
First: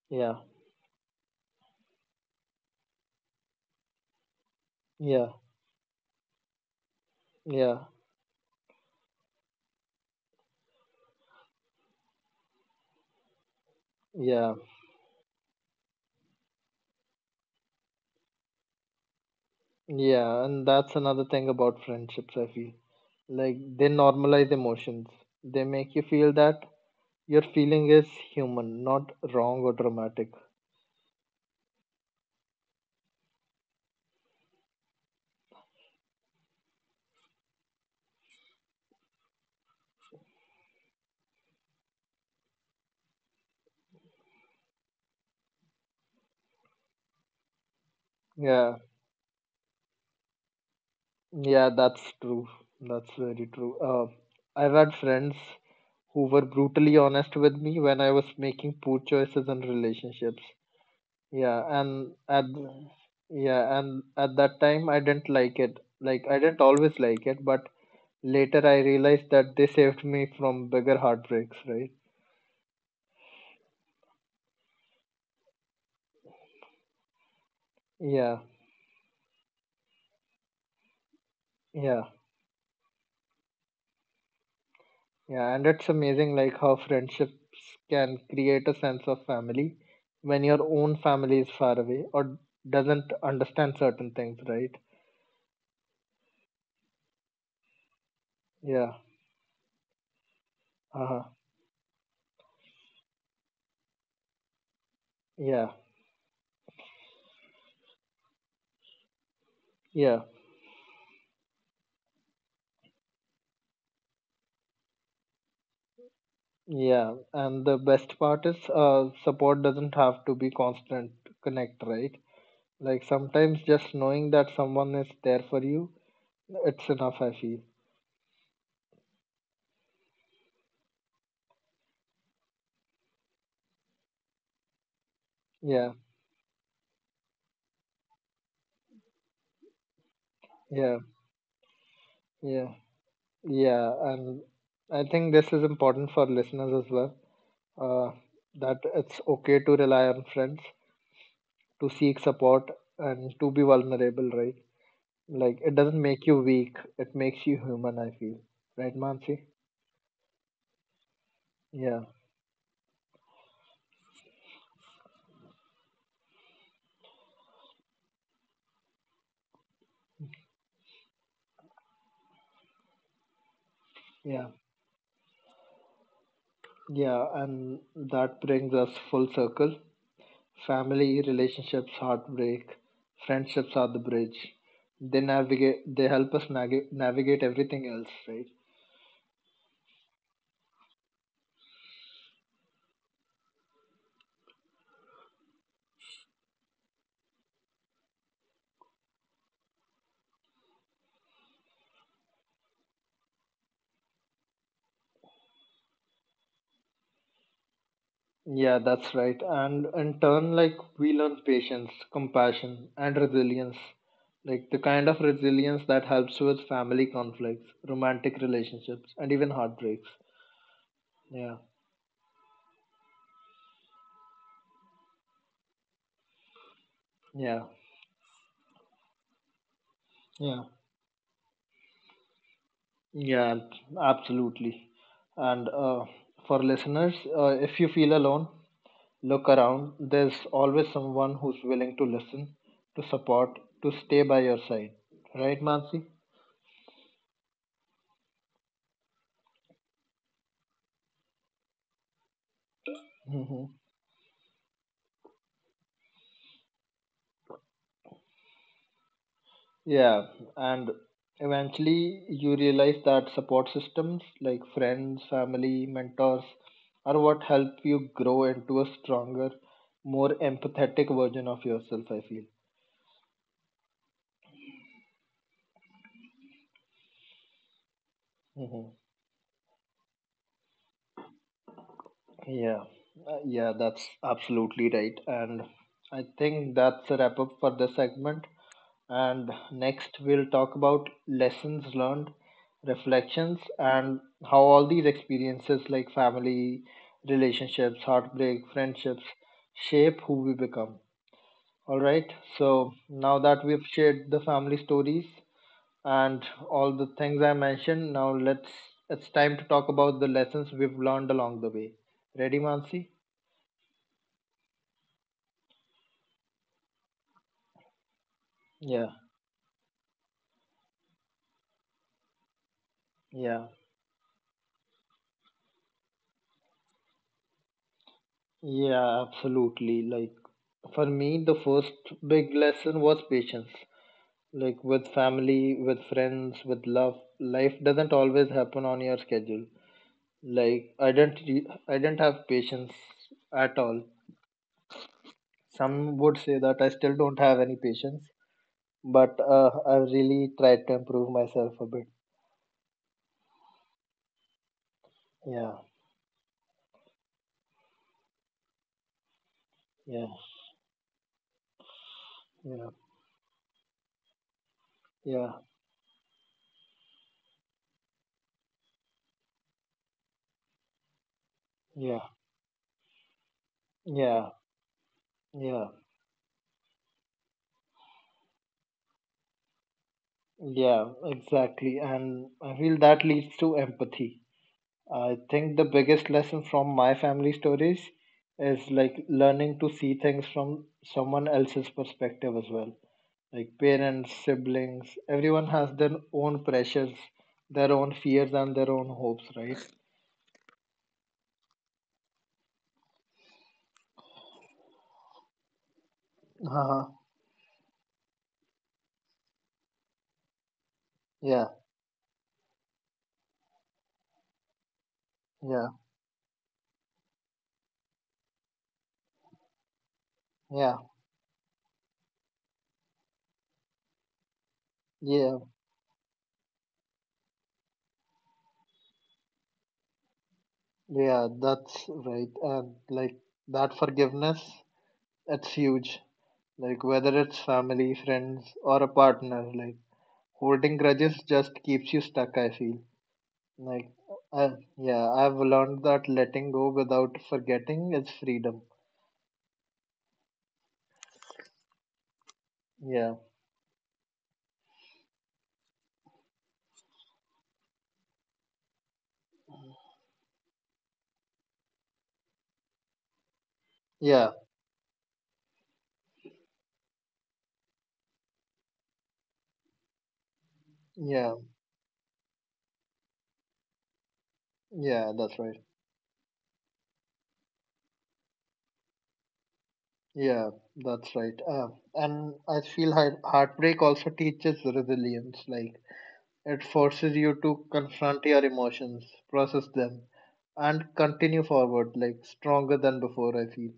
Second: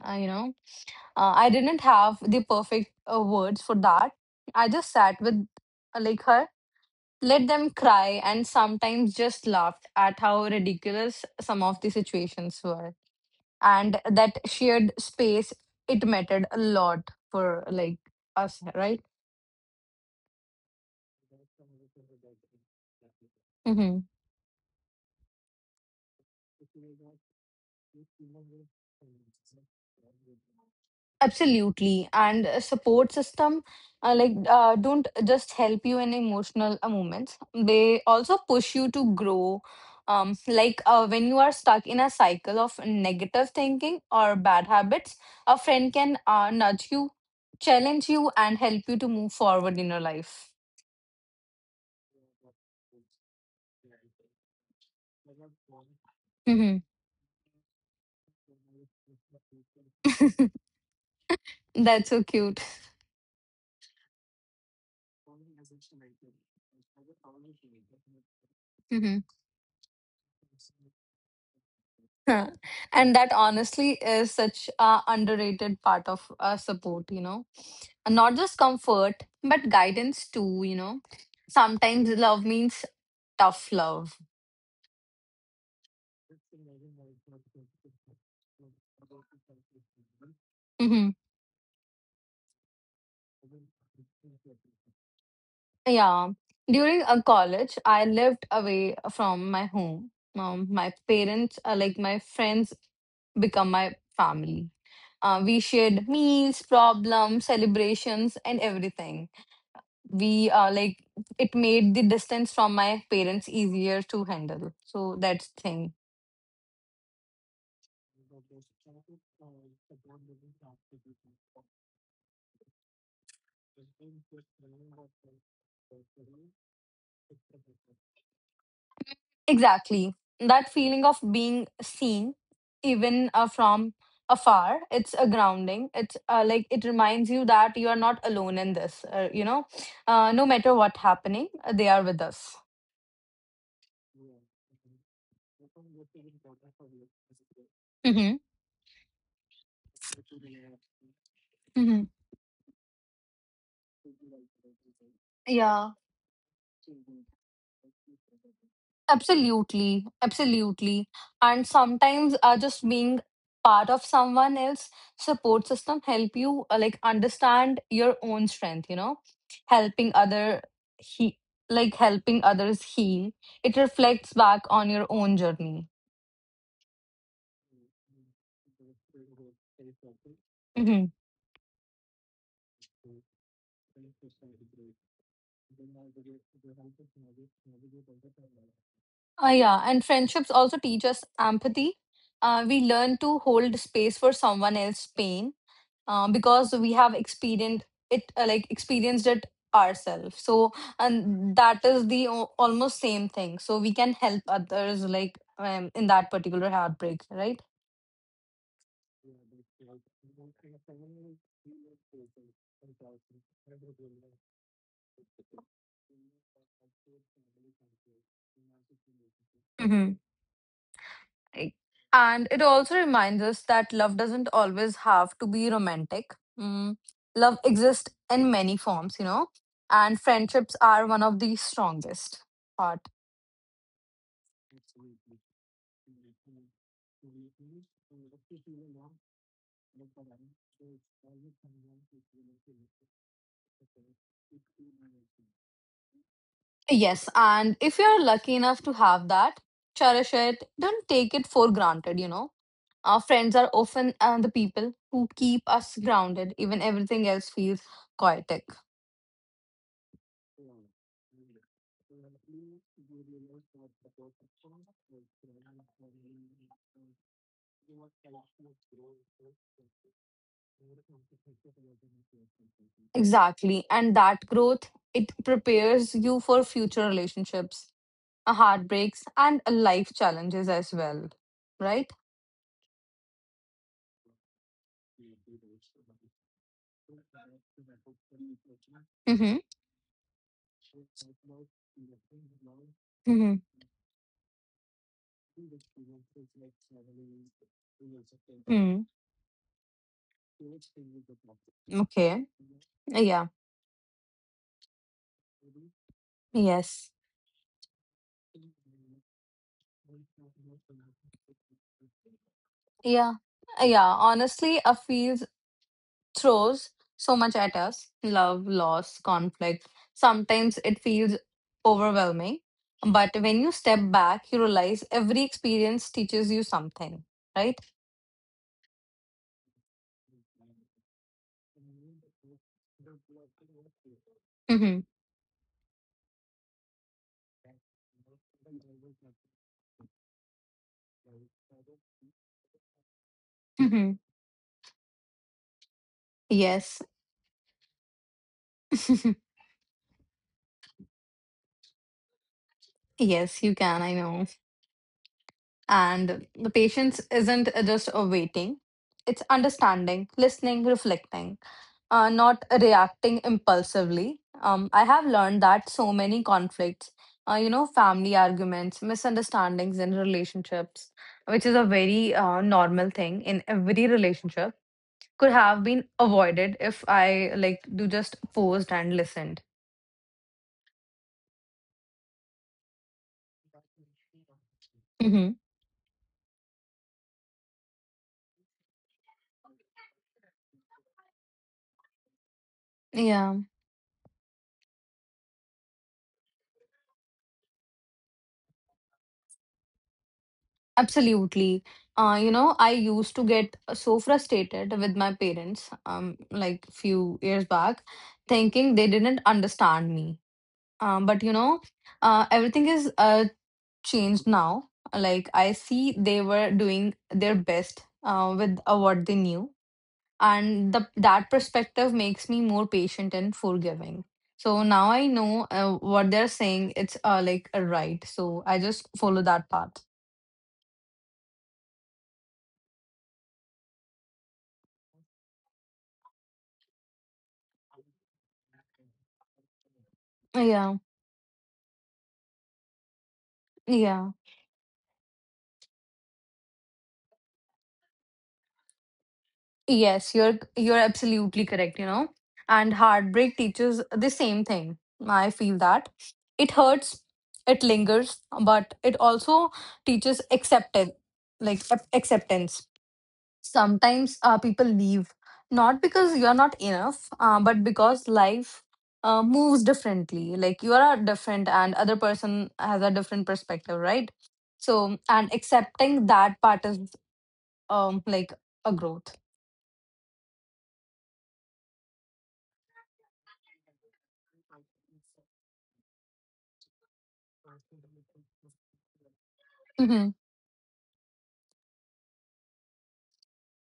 B: You
A: Yeah,
B: know, I didn't have the perfect words for that. I just sat
A: yeah,
B: with like her, let them
A: yeah,
B: cry, and sometimes just laughed at how ridiculous some of the situations were. And that
A: yeah,
B: shared space, it mattered a lot for like us, right?
A: yeah. And that's another thing about friendships, I feel. Like they
B: Mm-hmm.
A: normalize emotions. They make you feel that your feeling is human, not wrong or dramatic.
B: Absolutely. And a support system, like, don't just help you in emotional moments. They also push you to grow. Like when you are stuck in a cycle of negative thinking or bad habits, a friend can nudge you, challenge you, and
A: Yeah,
B: help you to move forward in your life.
A: yeah, that's true. That's very true. I've had friends who were
B: Mhm.
A: brutally honest with me when I was making poor choices in relationships. Yeah,
B: That's
A: and
B: so
A: at
B: cute.
A: yeah, and at that time I didn't like it. Like I didn't always like it, but later I realized that they saved me from bigger heartbreaks, right?
B: Huh, and that honestly is such a underrated part of support, you know. And not
A: Yeah,
B: just comfort but guidance too, you know,
A: yeah.
B: sometimes love means tough love.
A: Yeah, and it's amazing like how friendships can create a sense of family when your own
B: Hmm.
A: family is far away or doesn't understand certain things, right?
B: Yeah, during a college I lived
A: Yeah.
B: away from my home. Um, my
A: Uh-huh.
B: parents like my friends become my family. Uh, we
A: Yeah.
B: shared meals, problems, celebrations, and everything.
A: Yeah.
B: We like it made the distance from my parents easier to handle, so that's thing.
A: Yeah. And the best part is, support doesn't have to be constant connect, right? Like sometimes just knowing that someone is there for you, it's enough, I feel.
B: Exactly that feeling of being seen even from afar, it's a grounding,
A: Yeah.
B: it's like it reminds you that you are not alone in this, you know, no matter what
A: Yeah.
B: happening, they are with us.
A: Yeah. Yeah. And I think this is important for listeners as well, uh,
B: Mm-hmm.
A: that it's okay to rely on friends, to
B: Mm-hmm.
A: seek support, and to be vulnerable, right? Like, it
B: Yeah.
A: doesn't make you weak, it makes you human, I feel. Right, Mansi?
B: Absolutely, absolutely. And
A: Yeah,
B: sometimes just being part of someone else support system help you like understand your own strength, you know, helping other he like helping others heal. It reflects
A: yeah,
B: back on your own journey.
A: yeah. And that brings us full circle.
B: Hmm.
A: Family, relationships, heartbreak, friendships are the bridge. They navigate, they help us navigate everything else, right?
B: Yeah, and friendships also teach us empathy. We learn to hold space for someone else's pain, because we have experienced it ourselves. So and that is the almost same thing, so we can help others like in that particular heartbreak, right?
A: Yeah, that's right. And in turn, like we learn patience, compassion, and resilience. Like the kind of resilience that helps with family conflicts, romantic relationships, and even heartbreaks.
B: Mm-hmm.
A: Yeah,
B: Right. And it also reminds us that love doesn't always have to be romantic. Mm. Love
A: yeah,
B: exists in many forms, you know, and
A: yeah,
B: friendships are one of the strongest. Part.
A: yeah, absolutely. And for listeners, if you feel alone, look around. There's always someone who's willing to listen, to support, to stay by your side. Right, Mansi?
B: Yes, and if you're lucky enough to have that, cherish it. Don't take it for granted, you know. Our friends are often the people who keep us grounded, even everything else feels chaotic.
A: Yeah, and eventually you realize that support systems like friends, family, mentors are what help you grow into a stronger, more empathetic version of yourself, I feel.
B: Exactly. And that growth, it prepares you for future relationships,
A: Hmm.
B: heartbreaks, and life challenges as well. Right?
A: Yeah, yeah, that's absolutely right. And I think that's a wrap up for this segment. And
B: Mm-hmm.
A: next, we'll talk about lessons learned, reflections,
B: Mm-hmm.
A: and how all these experiences like family, relationships, heartbreak,
B: Mm.
A: friendships shape who we become. All right,
B: Okay.
A: so now
B: Yeah.
A: that we've shared the family stories and all the
B: Yes.
A: things I mentioned, now let's it's time to talk about the lessons we've learned along the way. Ready, Mansi?
B: Yeah, yeah. Honestly, a field throws so much at us, love,
A: Yeah,
B: loss, conflict. Sometimes it feels overwhelming. But when
A: yeah.
B: you step back, you realize every experience teaches you something, right?
A: Yeah, absolutely. Like for me, the first big lesson was patience. Like
B: Mm-hmm.
A: with family, with friends, with love, life doesn't always happen on your schedule. Like I didn't have patience at all.
B: Mm-hmm.
A: Some would say that I
B: Yes.
A: still don't have any patience, but I really tried to improve myself a bit.
B: Yes, you can. I know.
A: Yeah,
B: And the patience isn't just a waiting, it's
A: yeah,
B: understanding, listening, reflecting. Not
A: yeah,
B: reacting impulsively. I have
A: yeah,
B: learned that so many conflicts, family arguments, misunderstandings in relationships, which is a
A: yeah,
B: very normal thing in every
A: yeah,
B: relationship, could have
A: yeah,
B: been avoided if I like do just paused and listened.
A: yeah. Exactly, and I feel that leads to empathy. I
B: Hmm.
A: think the biggest lesson from my family stories is like learning to see things from someone else's perspective as well.
B: Yeah,
A: Like parents, siblings, everyone has their own pressures, their own fears, and their own hopes, right?
B: absolutely. I used to get so frustrated with my parents, like
A: Uh-huh.
B: few years back, thinking they didn't understand me. But you
A: Yeah,
B: know, everything is changed now. Like I
A: yeah,
B: see, they were doing their best with what they knew, and
A: yeah,
B: the that perspective makes me more patient and forgiving. So now I
A: yeah,
B: know what they're saying. It's like a right. So I just follow that path.
A: yeah, that's right. And like that forgiveness, it's huge. Like whether it's family, friends, or a partner, like
B: Yeah,
A: holding grudges just keeps you stuck, I feel. Like,
B: yeah.
A: uh, yeah, I've learned that letting go without forgetting is freedom.
B: Yes, you're absolutely correct, you know. And
A: Yeah,
B: heartbreak teaches the same thing. I feel that it hurts, it lingers, but it also teaches acceptance, like acceptance. Sometimes
A: yeah,
B: people leave not because you're not enough, but because life moves differently. Like you are
A: yeah,
B: different, and other person has a different perspective, right? So,
A: yeah,
B: and
A: that's right.
B: accepting that part is like a growth.
A: Yeah, that's right. And I feel heartbreak also teaches resilience. Like, it forces you to confront your emotions, process them,
B: Mm-hmm.
A: and continue forward, like, stronger than before, I feel.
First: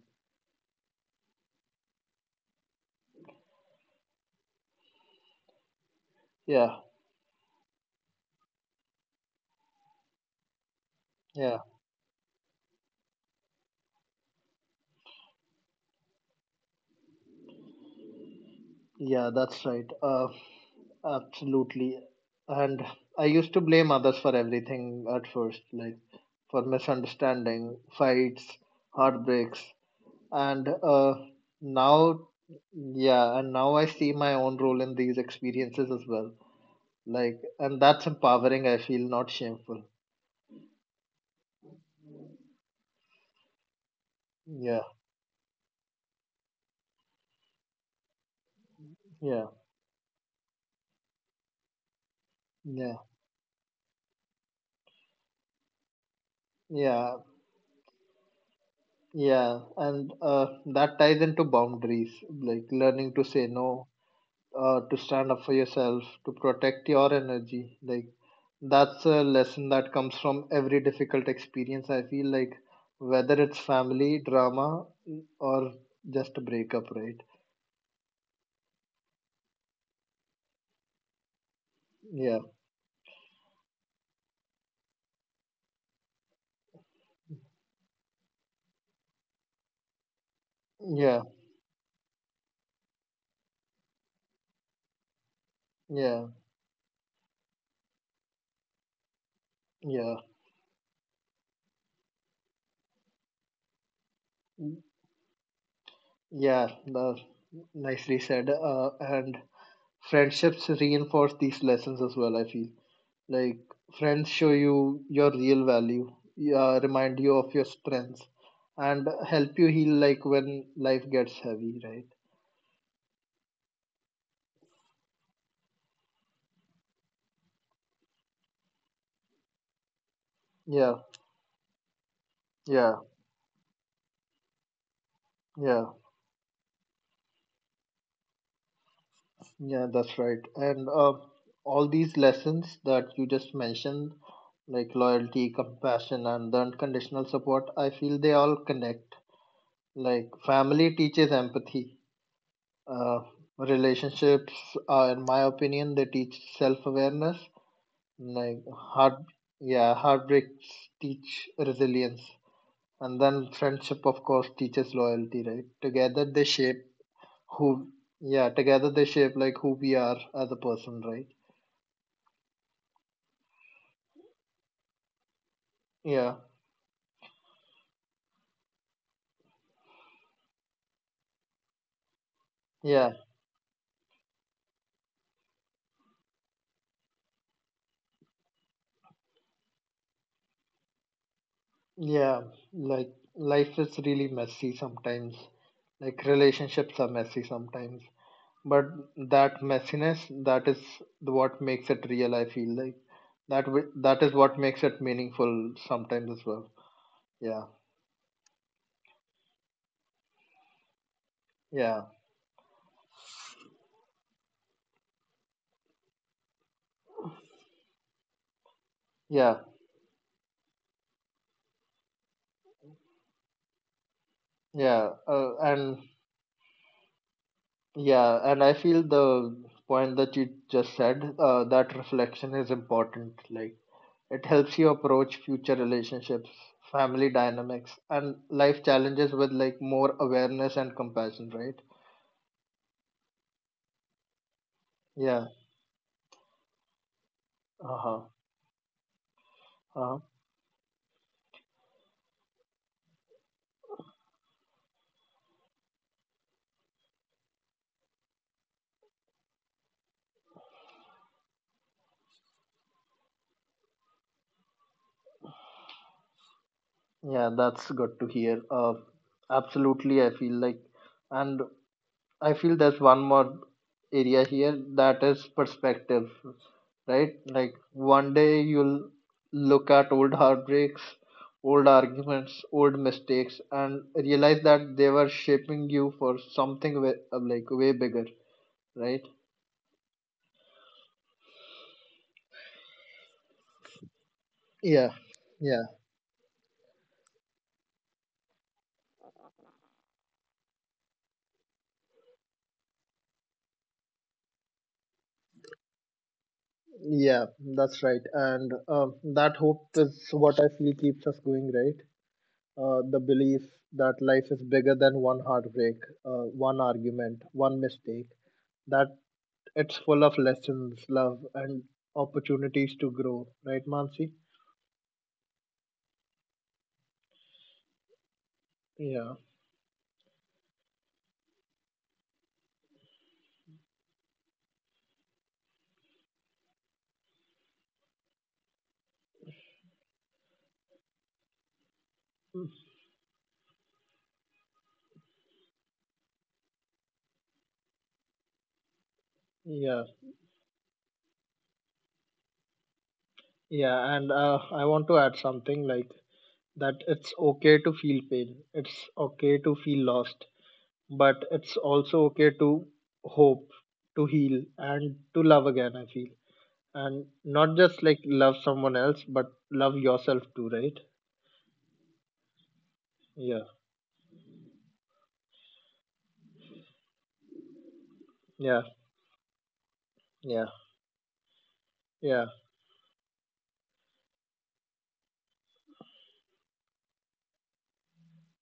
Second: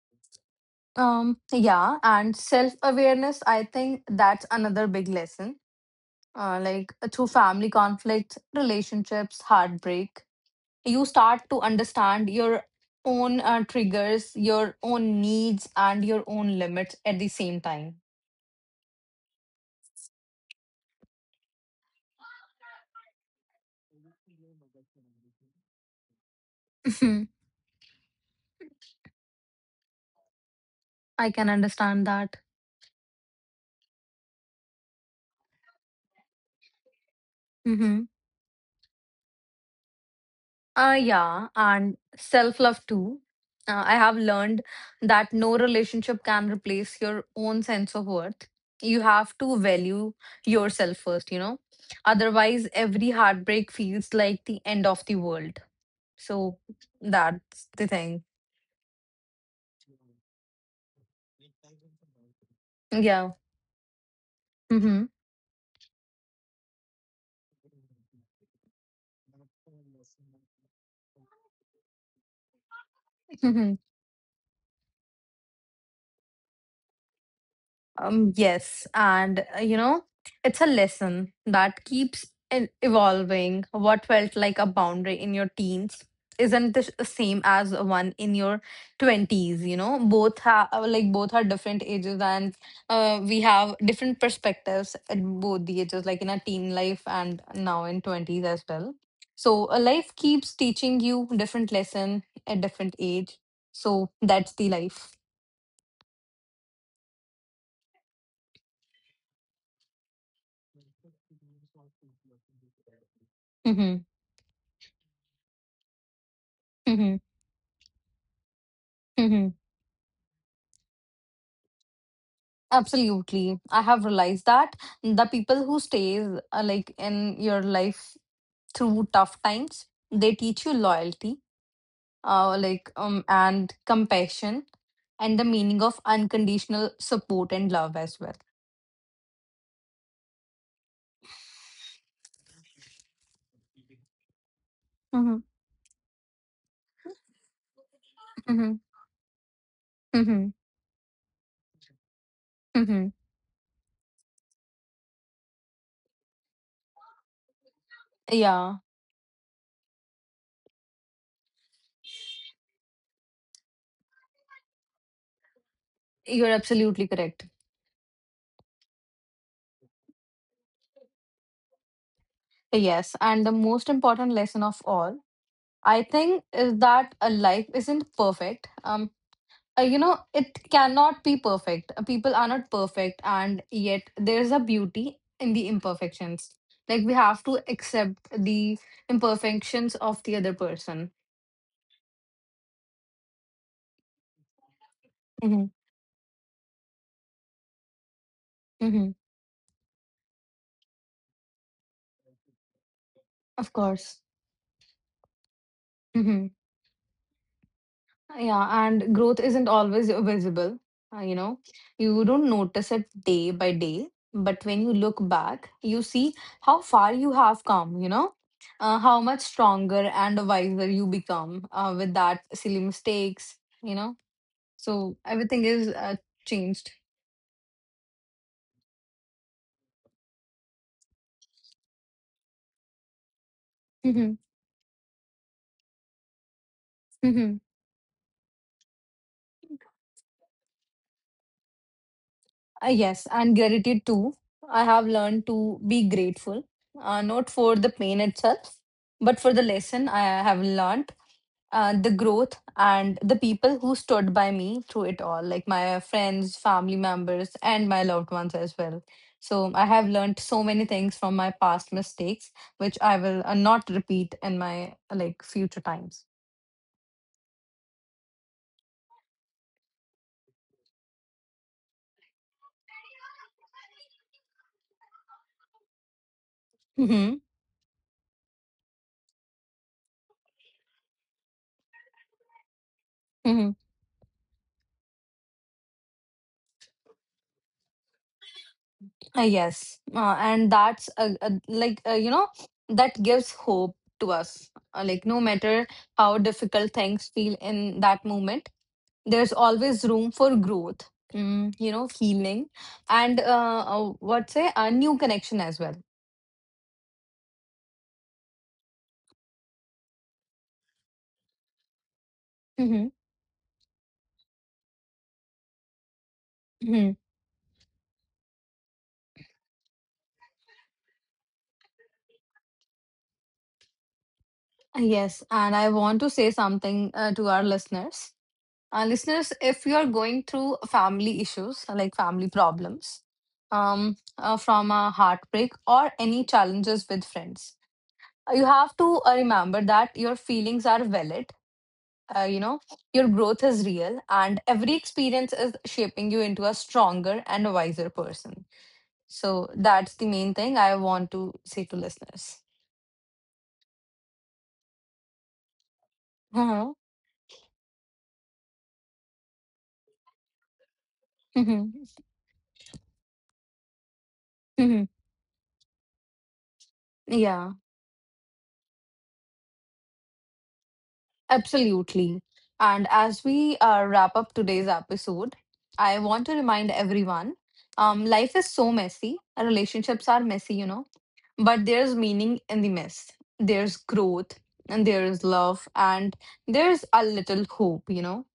B: Yeah, and self awareness, I think that's another big lesson.
A: Yeah,
B: Through family conflicts, relationships, heartbreak, you start
A: yeah,
B: to understand your own triggers, your own needs, and your own limits at the same time.
A: yeah, that's right. Absolutely. And I used to blame others for everything at first, like for
B: Mhm.
A: misunderstanding, fights, heartbreaks. And uh,
B: I can understand
A: now,
B: that.
A: yeah, and now I see my own role in these experiences as well. Like, and that's empowering, I feel, not shameful.
B: Yeah, and self love too. I have learned
A: Yeah,
B: that no relationship can replace your own sense of worth. You have
A: yeah,
B: to value yourself first, you know. Otherwise,
A: yeah,
B: every heartbreak feels like the end of the world. So
A: yeah,
B: that's the thing.
A: yeah. And that ties into boundaries, like learning to
B: Yeah.
A: say no to
B: Mm-hmm.
A: stand up for yourself, to protect your energy. Like that's a lesson that comes from every difficult experience. I feel like whether it's family drama or just a breakup, right?
B: Yes, and it's a lesson that keeps
A: Yeah,
B: evolving. What felt like a boundary in your teens isn't the same as one in your 20s, you know. Both have
A: yeah,
B: like both are different ages and we have different perspectives at both the ages,
A: yeah,
B: like in our teen life and now in 20s as well. So a
A: yeah,
B: life keeps teaching you different lesson at different age. So that's the
A: mm,
B: life.
A: yeah. That's nicely said. And friendships reinforce these lessons as well. I feel. Like
B: Mm-hmm.
A: friends show you your real value, yeah, remind
B: Mm-hmm.
A: you of your strengths, and help
B: Mm-hmm.
A: you heal like when life gets heavy, right?
B: Absolutely. I have realized that the people who stays in your life through tough times, they teach you
A: Yeah,
B: loyalty,
A: yeah,
B: and compassion, and the
A: yeah,
B: meaning of unconditional support and love as well.
A: yeah, that's right. And all these lessons that you just mentioned, like
B: Mm-hmm.
A: loyalty, compassion, and the unconditional support, I feel they all
B: Mm-hmm.
A: connect. Like
B: Mm-hmm.
A: family teaches empathy,
B: Mm-hmm.
A: uh, relationships, in my opinion, they teach self awareness, like
B: Yeah,
A: heart yeah, heartbreaks teach resilience, and then friendship of course teaches loyalty, right? Together they
B: you're
A: shape
B: absolutely correct.
A: who yeah, together they shape like who we are as a person, right?
B: Yes, and the most important lesson of all, I
A: Yeah,
B: think, is that a life isn't perfect. You know, it cannot be perfect. People are not
A: yeah,
B: perfect, and yet there's a beauty in the imperfections, like we have to accept the imperfections of the other person.
A: yeah. Like life is really messy sometimes,
B: Mm-hmm.
A: like relationships are messy sometimes, but
B: Mm-hmm.
A: that messiness, that is what makes it real, I feel like
B: Of
A: that
B: course.
A: is what makes it meaningful sometimes as well. Yeah,
B: Yeah, and growth isn't always visible. You know,
A: yeah,
B: you don't notice it day by day, but when you look back, you see how far you have come, you know, how much
A: yeah.
B: stronger and wiser you become with that silly mistakes, you know.
A: Yeah,
B: So
A: uh,
B: everything
A: and
B: is changed.
A: yeah, and I feel the point that you just said, that reflection is important. Like, it
B: Mhm.
A: helps you approach future relationships, family
B: Mhm.
A: dynamics, and life challenges with like more awareness and compassion, right?
B: Yes, and gratitude too. I have
A: Yeah,
B: learned to be grateful, not for the
A: uh-huh,
B: pain itself, but for the
A: uh-huh.
B: lesson I have learned, the growth, and the people who stood by me through it all, like my friends, family members, and my loved ones as well. So I have learned so many things from my past mistakes, which I will not repeat in my like future times.
A: Yeah, that's good to hear. Absolutely, I feel like, and I feel there's one more area here that is perspective, right?
B: Mm-hmm.
A: Like one day you'll look at old heartbreaks, old arguments, old mistakes,
B: Mm-hmm.
A: and realize that they were shaping you for something way, like way bigger, right?
B: Yes, and that's like you know, that gives hope to us.
A: Yeah,
B: Like no
A: yeah,
B: matter how difficult things feel in that moment, there's always room for growth. Mm, you know, healing, and what say a new connection as well.
A: yeah, that's right. And that hope is what I feel keeps us going, right?
B: Hmm.
A: The belief that life is bigger than one heartbreak, one
B: Hmm.
A: argument, one mistake, that it's full of lessons, love, and opportunities to grow, right, Mansi?
B: Yes, and I want to say something to our listeners.
A: Yeah,
B: Listeners, if you are going through family issues, like family problems, from a heartbreak or any challenges with friends, you have to remember that your feelings are valid. You know, your growth is real, and every experience is shaping you into a stronger and wiser person. So
A: yeah,
B: that's the main thing I want to say to listeners.
A: yeah. And I want to add something like that
B: Uh-huh.
A: it's okay to feel pain, it's okay to feel lost, but it's
B: Mhm.
A: also okay to hope, to heal,
B: Mhm.
A: and to love again. I feel, and
B: Yeah.
A: not just like love someone else, but love yourself too, right?
B: Absolutely. And as
A: Yeah,
B: we wrap up today's episode, I want to remind everyone, life is
A: yeah,
B: so messy. Relationships are
A: yeah,
B: messy, you know, but there's
A: yeah,
B: meaning in the mess. There's growth, and there is love, and there's a little hope, you know.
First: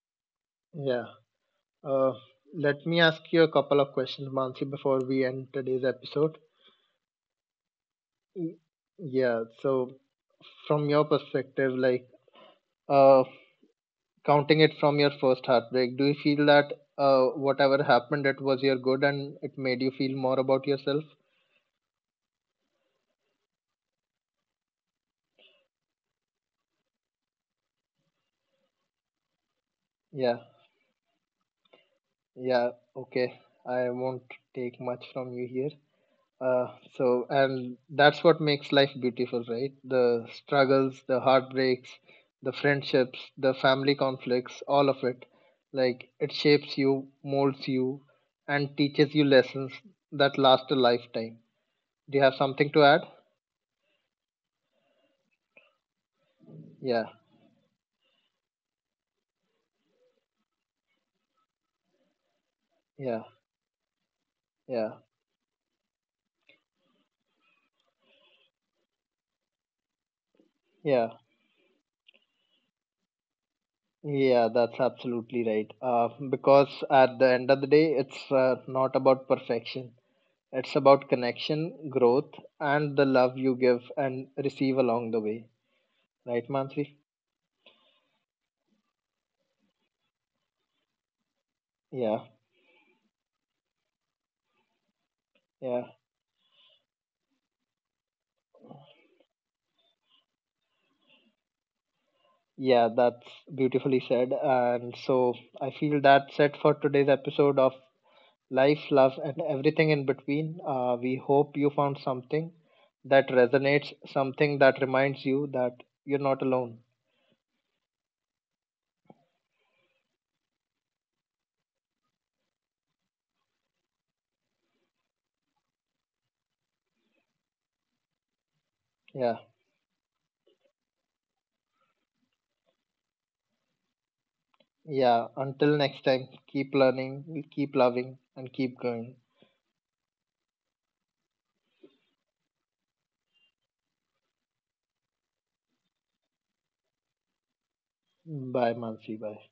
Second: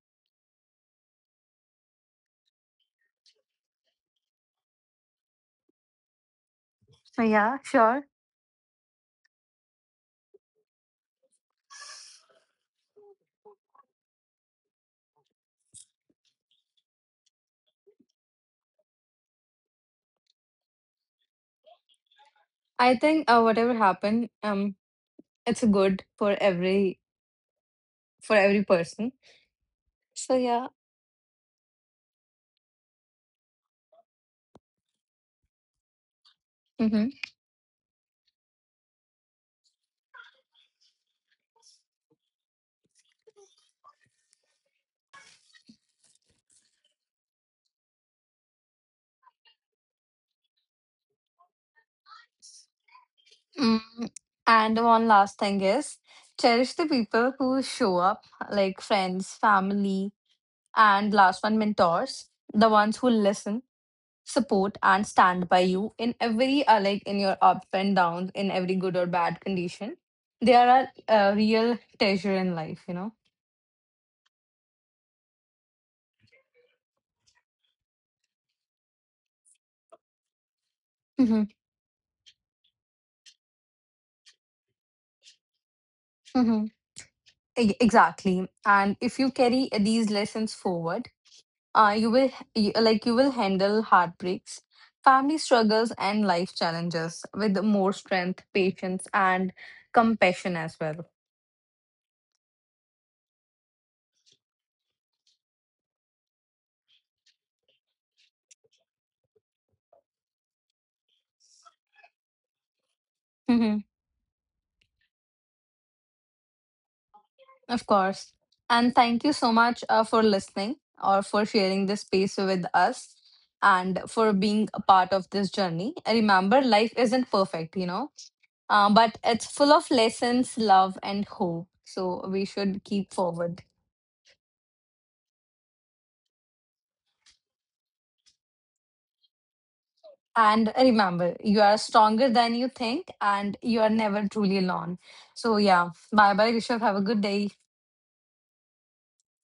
A: yeah. Uh, let me ask you a couple of questions, Mansi, before we end today's episode.
B: So, yeah, sure.
A: Y- Yeah, so from your perspective, like uh, counting it from your first heartbreak, do you feel that whatever happened, it was your good and it made you feel more about yourself?
B: I think whatever happened, it's good for every person. So
A: Yeah,
B: yeah.
A: yeah, okay. I won't take much from you here. Uh,
B: Mm-hmm.
A: so, and that's what makes life beautiful, right? The struggles, the heartbreaks, the friendships, the family conflicts, all of it. Like, it shapes you, molds you, and teaches you lessons that last a lifetime. Do you have something to add?
B: Mm. And one last thing is, cherish the
A: Yeah,
B: people who show up, like friends, family, and last one, mentors, the ones who
A: yeah,
B: listen, support,
A: yeah,
B: and stand by you in every, in your up and downs, in every good or bad condition. They are
A: yeah.
B: a real treasure in life, you know?
A: Yeah, that's absolutely right. Because at the end of the day, it's not about perfection. It's about
B: Hmm.
A: connection, growth, and the love you give and receive along the way. Right,
B: Hmm.
A: Mansi?
B: Exactly. And if you carry these lessons forward,
A: Yeah,
B: you will handle heartbreaks, family
A: yeah,
B: struggles, and life challenges with more strength, patience, and compassion as well.
A: yeah, that's beautifully said. And so I feel that's it for today's episode of Life, Love, and Everything in Between. We hope you found something that
B: Mhm.
A: resonates, something that reminds you that you're not alone.
B: Of course. And thank you so much for listening or for sharing this space with us, and for being a part of this journey. Remember, life isn't perfect, you know, but
A: Yeah,
B: it's full of lessons, love, and hope, so we should keep forward.
A: yeah. Until next time, keep learning, keep loving, and keep growing.
B: And remember, you are stronger than you think, and you are never truly alone. So, yeah, bye bye, Rishabh. Have a good day.
A: Bye, Mansi. Bye.